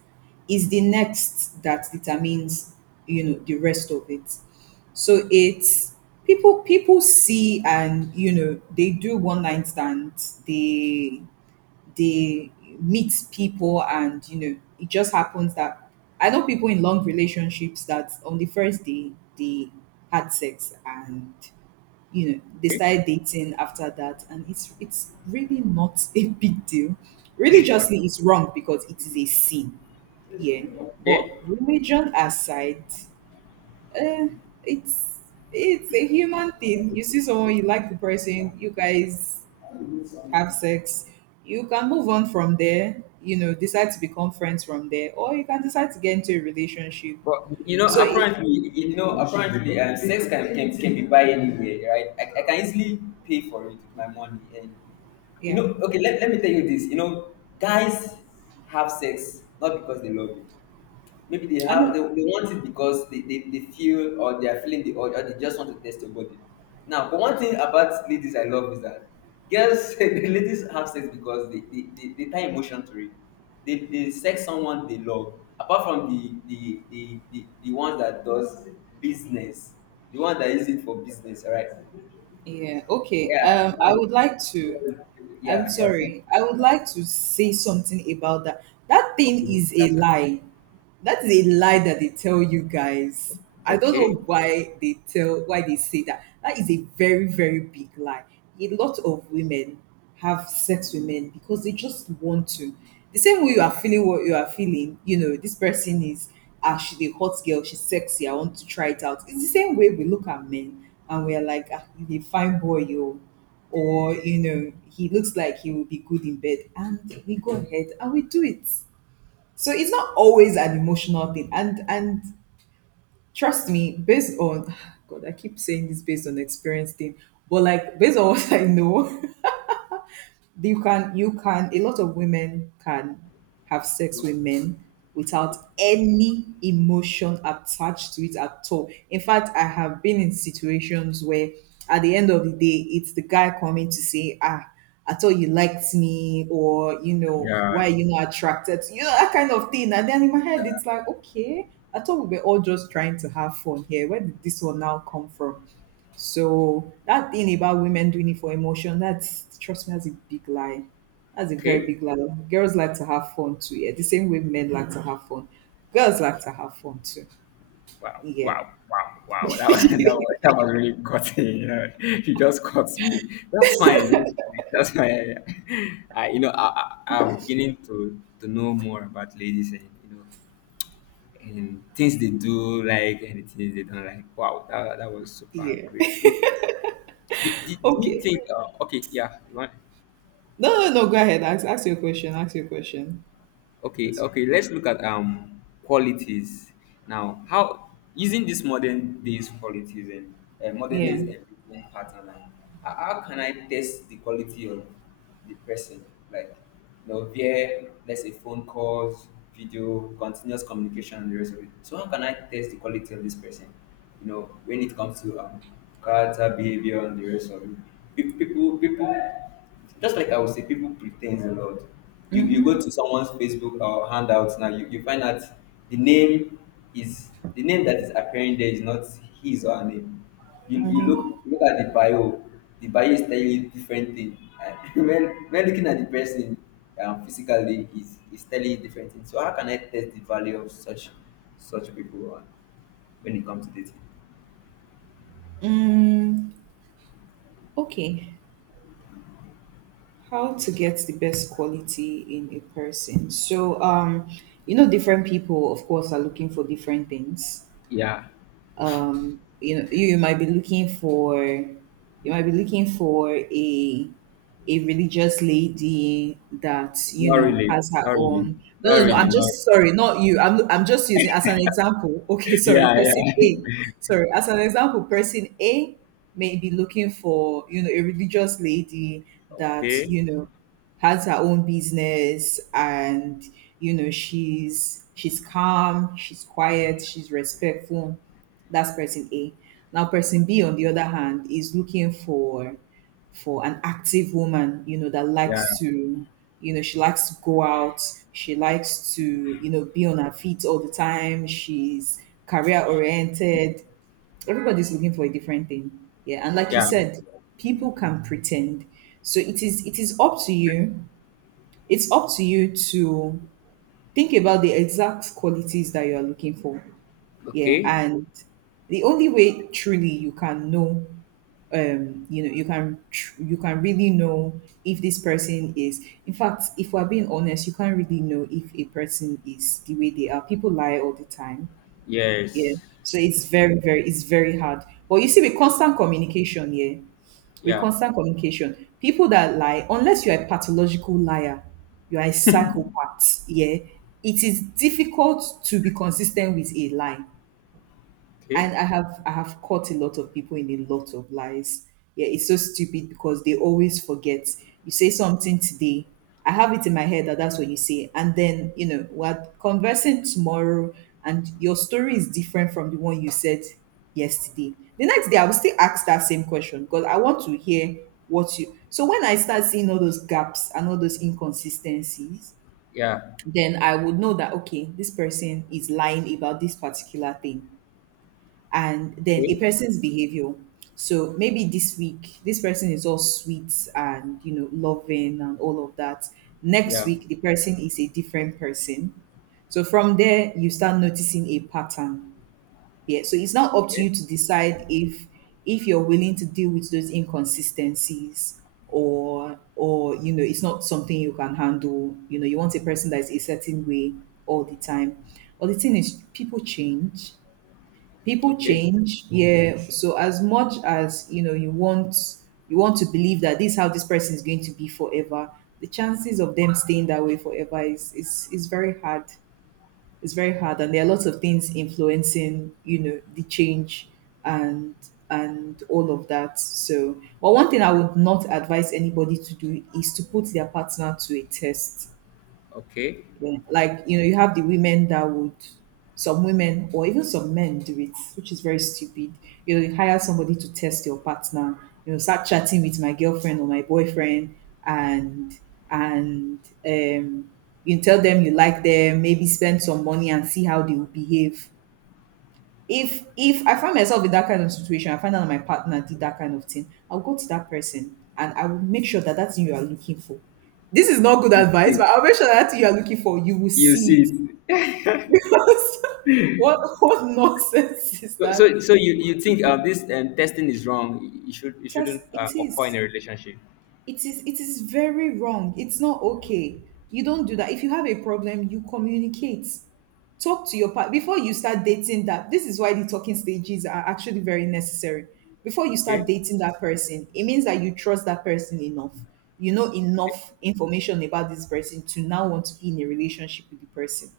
Is the next that determines, you know, the rest of it. So it's, people see and you know, they do one night stands, they meet people and you know, it just happens that I know people in long relationships that on the first day they had sex, and you know, they started dating after that, and it's really not a big deal. Religiously, it's wrong because it is a sin, yeah. But Okay. religion aside, uh, it's it's a human thing. You see someone, you like the person, you guys have sex, you can move on from there, you know, decide to become friends from there, or you can decide to get into a relationship. But you know, so it, apparently, sex can, can be buy anywhere, right? I can easily pay for it with my money, and you yeah, know, okay, let me tell you this. You know, guys have sex not because they love you. Maybe I know. They want it because they feel or they are feeling the urge or they just want to test your body. Now, but one thing about ladies I love is that girls the ladies have sex because they tie emotion to it. They sex someone they love. Apart from the the one that does business, the one that is it for business, all right? Yeah, okay. Yeah. The I one- would like to, I'm Yeah, yeah. See, sorry, I would like to say something about that. That okay, thing is a that's right. lie. That is a lie that they tell you guys. I don't know Okay. why they tell why they say that. That is a very, very big lie. A lot of women have sex with men because they just want to. The same way you are feeling what you are feeling, you know, this person is, ah, she's a hot girl, she's sexy, I want to try it out. It's the same way we look at men and we're like, ah, he's a fine boy, yo. Or, you know, he looks like he will be good in bed. And we go ahead and we do it. So it's not always an emotional thing. And trust me, based on, God, I keep saying this, based on experience thing, but like, based on what I know, you can a lot of women can have sex with men without any emotion attached to it at all. In fact, I have been in situations where at the end of the day it's the guy coming to say, ah, I thought you liked me, or you know, Yeah. why are you not attracted to, you know, that kind of thing. And then in my head it's like, okay, I thought we were all just trying to have fun here. Where did this one now come from? So that thing about women doing it for emotion, that's, trust me, that's a big lie. That's a very Okay. big lie. Girls like to have fun too, yeah. The same way men like to have fun. Girls like to have fun too. Wow, Yeah. wow, wow, wow. That was, that was really cutting. You know, you just cut me. That's fine. That's fine. That's fine. I, you know, I, I'm beginning to know more about ladies and, you know, and things they do like and the things they don't like. Wow, that was super Yeah. great. So, do you okay. think, okay, yeah, you want? No, no, no, go ahead. Ask your question. Ask your question. Okay, Ask your- okay. Let's look at qualities now. How using these modern days qualities and modern days Yeah. employment pattern, like, how can I test the quality of the person? Like, you know, via let's say phone calls, video, continuous communication, and the rest of it. So how can I test the quality of this person? You know, when it comes to character, behavior, and the rest of it. People. Just like I would say, people pretend a lot. You Mm-hmm. go to someone's Facebook or handouts now, you find out the name the name that is appearing there is not his or her name. You look at the bio is telling you different thing. When looking at the person physically, is telling you different thing. So how can I test the value of such such people when it comes to dating? Mm, okay. How to get the best quality in a person. So, you know, different people, of course, are looking for different things. Yeah, You know, you might be looking for, you might be looking for a religious lady that you not know really, has her not really, own, no no no, I'm not really. just, sorry, not you, I'm just using as an example, okay, sorry, Yeah, person yeah. A, sorry, as an example, person A may be looking for, you know, a religious lady that Okay. you know has her own business, and you know, she's calm, she's quiet, she's respectful. That's person A. Now person B on the other hand is looking for an active woman, you know, that Yeah, likes to, you know, she likes to go out, she likes to, you know, be on her feet all the time, she's career oriented. Everybody's looking for a different thing. Yeah. And like you yeah. said, people can pretend. So it is up to you. It's up to you to think about the exact qualities that you are looking for. Yeah. Okay. And the only way truly you can know, you know, you can you can really know if this person is, in fact, if we're being honest, you can't really know if a person is the way they are. People lie all the time. Yeah. Yes. So it's very it's very hard. But you see, with constant communication, yeah, with Yeah. constant communication, people that lie, unless you're a pathological liar, you're a psychopath, yeah, it is difficult to be consistent with a lie. Okay. And I have caught a lot of people in a lot of lies. Yeah, it's so stupid because they always forget. You say something today, I have it in my head that that's what you say, and then you know, we're conversing tomorrow, and your story is different from the one you said yesterday. The next day, I will still ask that same question because I want to hear what you. So when I start seeing all those gaps and all those inconsistencies, Yeah. then I would know that okay, this person is lying about this particular thing. And then a Okay. person's behavior. So maybe this week, this person is all sweet and you know, loving and all of that. Next Yeah. week, the person is a different person. So from there, you start noticing a pattern. Yeah. So it's now up to Okay. you to decide if you're willing to deal with those inconsistencies, or you know, it's not something you can handle. You know, you want a person that is a certain way all the time. But the thing is, people change, Okay. Yeah. So as much as you know, you want to believe that this is how this person is going to be forever, the chances of them staying that way forever is very hard. It's very hard, and there are lots of things influencing, you know, the change, and and all of that. So but one thing I would not advise anybody to do is to put their partner to a test, Okay. yeah. Like, you know, you have the women that would, some women or even some men do it, which is very stupid. You know, you hire somebody to test your partner, you know, start chatting with my girlfriend or my boyfriend, and, and, um, you tell them you like them, maybe spend some money and see how they will behave. If I find myself in that kind of situation, I find out that my partner did that kind of thing, I'll go to that person and I will make sure that that thing you are looking for, this is not good You advice, see. but I'll make sure that, that thing you are looking for, you will You see it. see. because what nonsense is So, that? So you think this testing is wrong? You should you Just shouldn't it occur in is a relationship. It is, it is very wrong. It's not okay. You don't do that. If you have a problem, you communicate. Talk to your partner. Before you start dating, that, this is why the talking stages are actually very necessary. Before you start Okay. dating that person, it means that you trust that person enough, you know Okay. enough information about this person to now want to be in a relationship with the person.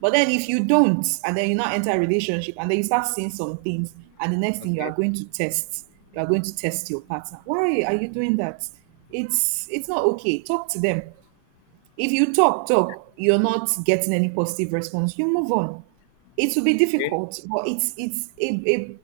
But then if you don't, and then you now enter a relationship, and then you start seeing some things, and the next thing, you are Okay. going to test, you are going to test your partner. Why are you doing that? It's not okay. Talk to them. If you talk, you're not getting any positive response, you move on. It will be Okay. difficult, but it's a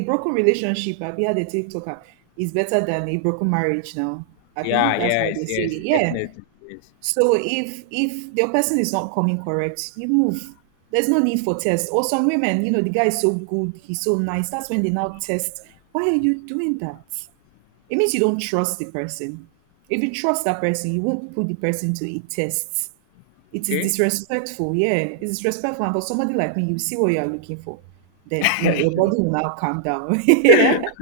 a broken relationship, Abi had a TikToker, is better than a broken marriage now. Abi, Yeah. that's how Yes. they say Yes. it. Yeah. Definitely. Yes. So if the person is not coming correct, you move. There's no need for test. Or some women, you know, the guy is so good, he's so nice. That's when they now test. Why are you doing that? It means you don't trust the person. If you trust that person, you won't put the person to a test. It is Okay. disrespectful, yeah. It's disrespectful. And for somebody like me, you see what you are looking for. Then you know your body will now calm down. Yeah,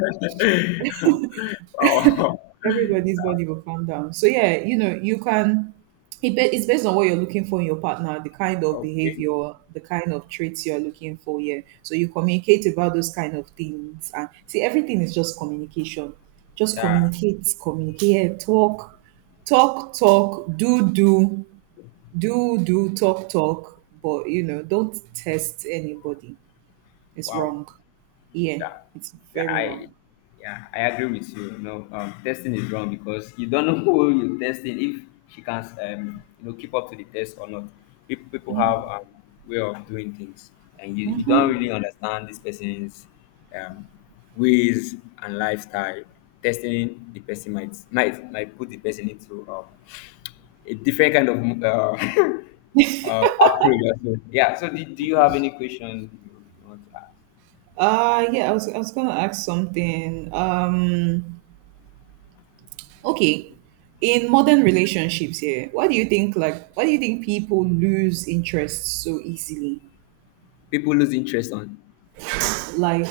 everybody's body will calm down. So yeah, you know, you can. It's based on what you're looking for in your partner, the kind of Okay. behavior, the kind of traits you're looking for. Yeah, so you communicate about those kind of things, and see, everything is just communication. Just Yeah. communicate, communicate, talk, talk, talk, do, do, do, do, talk, talk. But don't test anybody. It's Wow. wrong. Yeah, Yeah, it's yeah, very I, wrong. yeah, I agree with you. You know, testing is wrong because you don't know who you're testing if she can, you know, keep up to the test or not. People have way of doing things, and you don't really understand this person's um, ways and lifestyle. Testing the person might put the person into a different kind of approach. Also. Yeah. So, do you have any question you want to ask? Yeah, I was gonna ask something. Okay. In modern relationships here, why do you think why do you think people lose interest so easily? People lose interest on. Like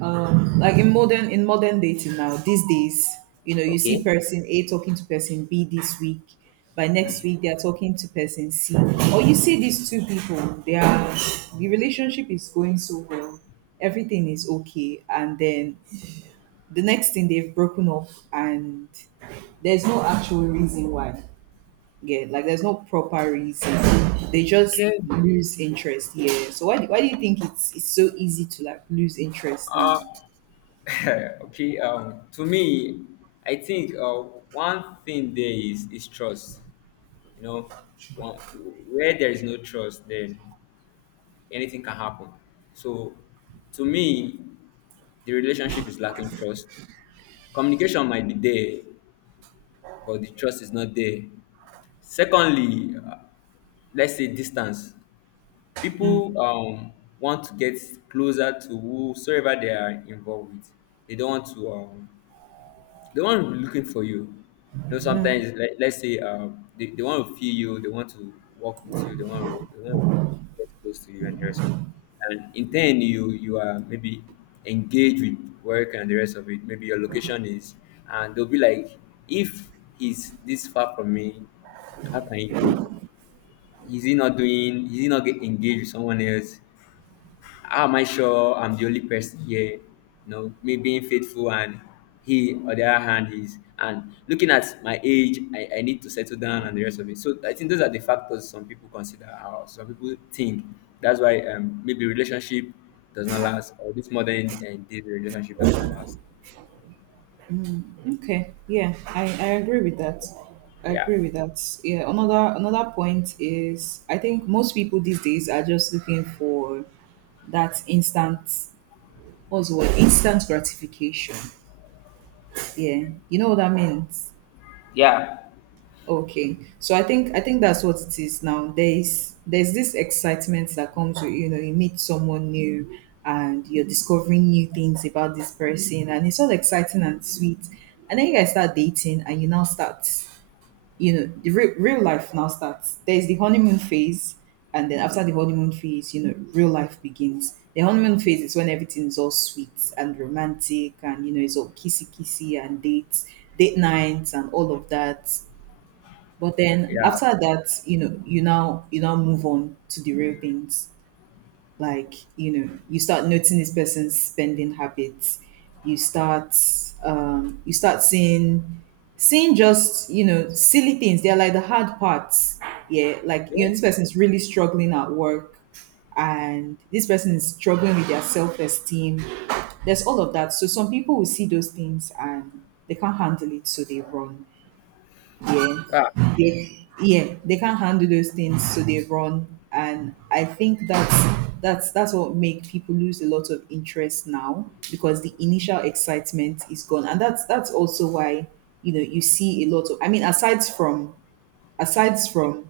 like in modern dating now, these days, you know, you see person A talking to person B this week. By next week they are talking to person C. Or you see these two people, they are the relationship is going so well, everything is okay, and then the next thing they've broken up and there's no actual reason why. Yeah, like there's no proper reason, they just lose interest. Yeah, so why do you think it's so easy to like lose interest now? Okay, to me I think one thing there is trust, you know, one, where there is no trust then anything can happen. So to me the relationship is lacking trust. Communication might be there but the trust is not there. Secondly, let's say distance. People want to get closer to whosoever they are involved with. They don't want to they want to be looking for you. You know, sometimes let's say they want to feel you, they want to work with you, they want to get close to you and the rest of it. And in turn, you are maybe engaged with work and the rest of it. Maybe your location is, and they'll be like, if he's this far from me, how can he cope? Is he not doing? Is he not get engaged with someone else? How am I sure I'm the only person here? You know, me being faithful and he on the other hand is and looking at my age, I need to settle down and the rest of it. So I think those are the factors some people consider or some people think. That's why maybe relationship does not last or this modern and this relationship does not last. Okay, yeah, I agree with that. I Yeah. agree with that. Yeah, another point is I think most people these days are just looking for that instant, what's the word, instant gratification. Yeah, you know what that means. Yeah. Okay. So I think that's what it is now. There's this excitement that comes with, you know, you meet someone new and you're discovering new things about this person and it's all exciting and sweet. And then you guys start dating and you now start, you know, the real life now starts. There's the honeymoon phase, and then after the honeymoon phase, you know, real life begins. The honeymoon phase is when everything is all sweet and romantic and you know it's all kissy kissy and dates, date nights and all of that. But then Yeah. after that, you know, you now move on to the real things. Like, you know, you start noticing this person's spending habits. You start you start seeing just, you know, silly things. They're like the hard parts. Yeah. Like, you know, Okay. this person's really struggling at work and this person is struggling with their self-esteem. There's all of that. So some people will see those things and they can't handle it, so they run. Yeah, Ah, yeah, they can't handle those things so they run, and I think that's what makes people lose a lot of interest now, because the initial excitement is gone. And that's also why, you know, you see a lot of, I mean, aside from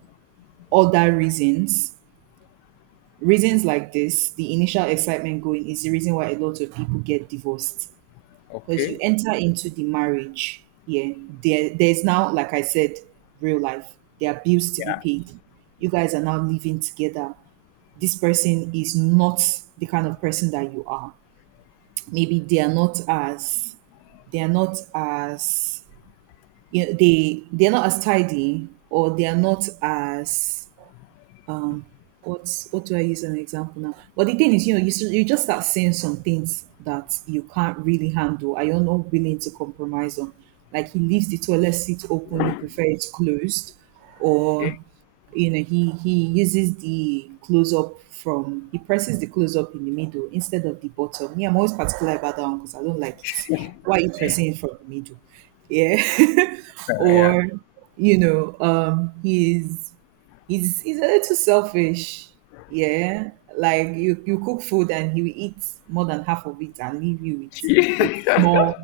other reasons, reasons like this, the initial excitement going is the reason why a lot of people get divorced. Because you okay. enter into the marriage, yeah, there's now, like I said, real life. There are bills to be Yeah. paid. You guys are now living together. This person is not the kind of person that you are. Maybe they are not as you know, they they're not as tidy, or they are not as, what do I use as an example now? But the thing is, you know, you just start saying some things that you can't really handle. Are you not willing to compromise on? Like he leaves the toilet seat open, you prefer it's closed, or Okay. you know he uses the close up from, he presses the close up in the middle instead of the bottom. Me, I'm always particular about that one because I don't like it. Why are you pressing it from the middle? Yeah, yeah. or you know he's a little selfish. Yeah, like you cook food and he will eat more than half of it and leave you with with so small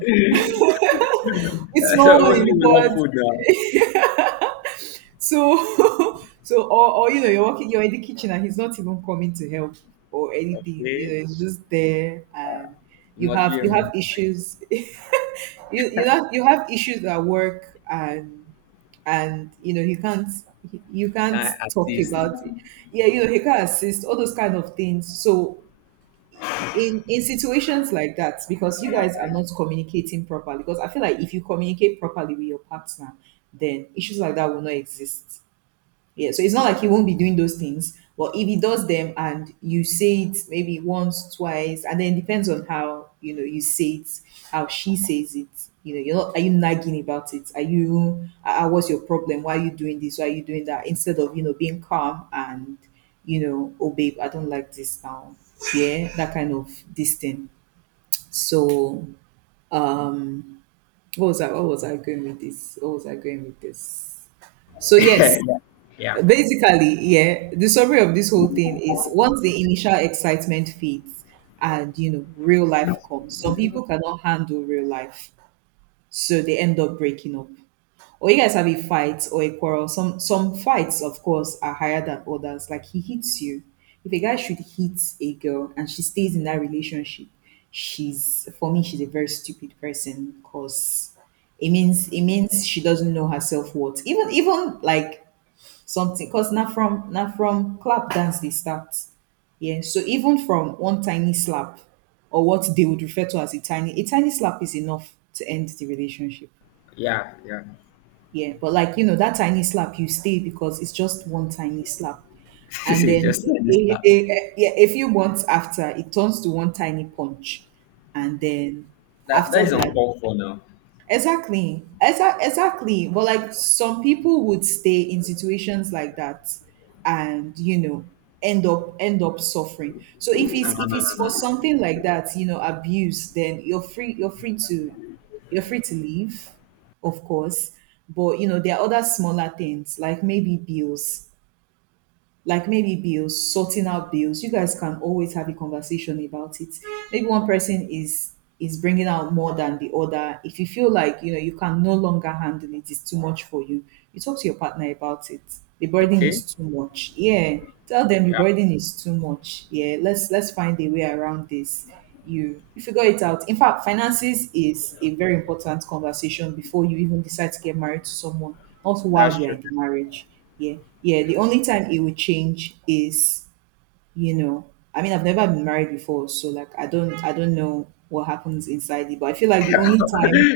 with small one in mostly the we love pot. food now. So, so, or you know, you're working, you're in the kitchen, and he's not even coming to help or anything. You know, Okay. he's just there, and You must be a you romantic have person. issues. You have issues at work, and you know you can't Can't talk assist. about it. Yeah, you know he can't assist all those kind of things. So in situations like that, because you guys are not communicating properly, because I feel like if you communicate properly with your partner, then issues like that will not exist. Yeah, so it's not like he won't be doing those things, but if he does them and you say it maybe once, twice, and then it depends on how you know you say it, how she says it. You know, you're not. Are you nagging about it? Are you? What's your problem? Why are you doing this? Why are you doing that? Instead of, you know, being calm and, you know, oh babe, I don't like this now. Yeah, that kind of this thing. So um, What was I going with this? So yes, Yeah, basically, yeah, the summary of this whole thing is once the initial excitement fades and you know real life comes, some people cannot handle real life, so they end up breaking up. Or you guys have a fight or a quarrel. Some fights, of course, are higher than others. Like he hits you. If a guy should hit a girl and she stays in that relationship, she's a very stupid person because it means she doesn't know her self worth. Even like something, because na from clap dance they start. Yeah, so even from one tiny slap, or what they would refer to as a tiny, a tiny slap is enough to end the relationship. yeah, yeah. Yeah, but like you know that tiny slap you stay because it's just one tiny slap. And He then just like this now. Yeah, a few months after, it turns to one tiny punch. And then That that after is that, uncalled for now. exactly. Exactly. But like some people would stay in situations like that and you know end up suffering. So if No, it's no, if no, it's no, for no. something like that, you know, abuse, then you're free to leave, of course. But you know, there are other smaller things like maybe bills, sorting out bills, you guys can always have a conversation about it. Maybe one person is bringing out more than the other. If you feel like you know you can no longer handle it, it's too much for you. You talk to your partner about it. The burden Okay. is too much. Yeah, tell them the Yeah, burden is too much. Yeah, let's find a way around this. You figure it out. In fact, finances is a very important conversation before you even decide to get married to someone. Not that's while you are true. in the marriage, yeah. Yeah. The only time it would change is, you know, I mean, I've never been married before, so like I don't know what happens inside it, but I feel like the only time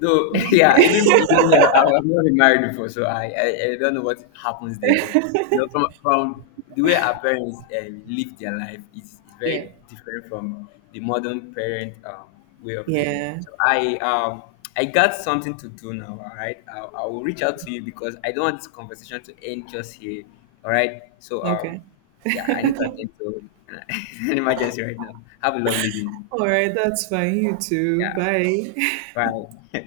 So the, yeah, even even me, I've never been married before, so I don't know what happens there. But you know, from the way our parents live their life is yeah. very different from the modern parent way of living. Yeah. So I got something to do now. All right, I will reach out to you because I don't want this conversation to end just here. All right, so Okay. yeah, I need to attend to an emergency right now. Have a lovely day. All right, that's fine. You too. Yeah, Bye. bye.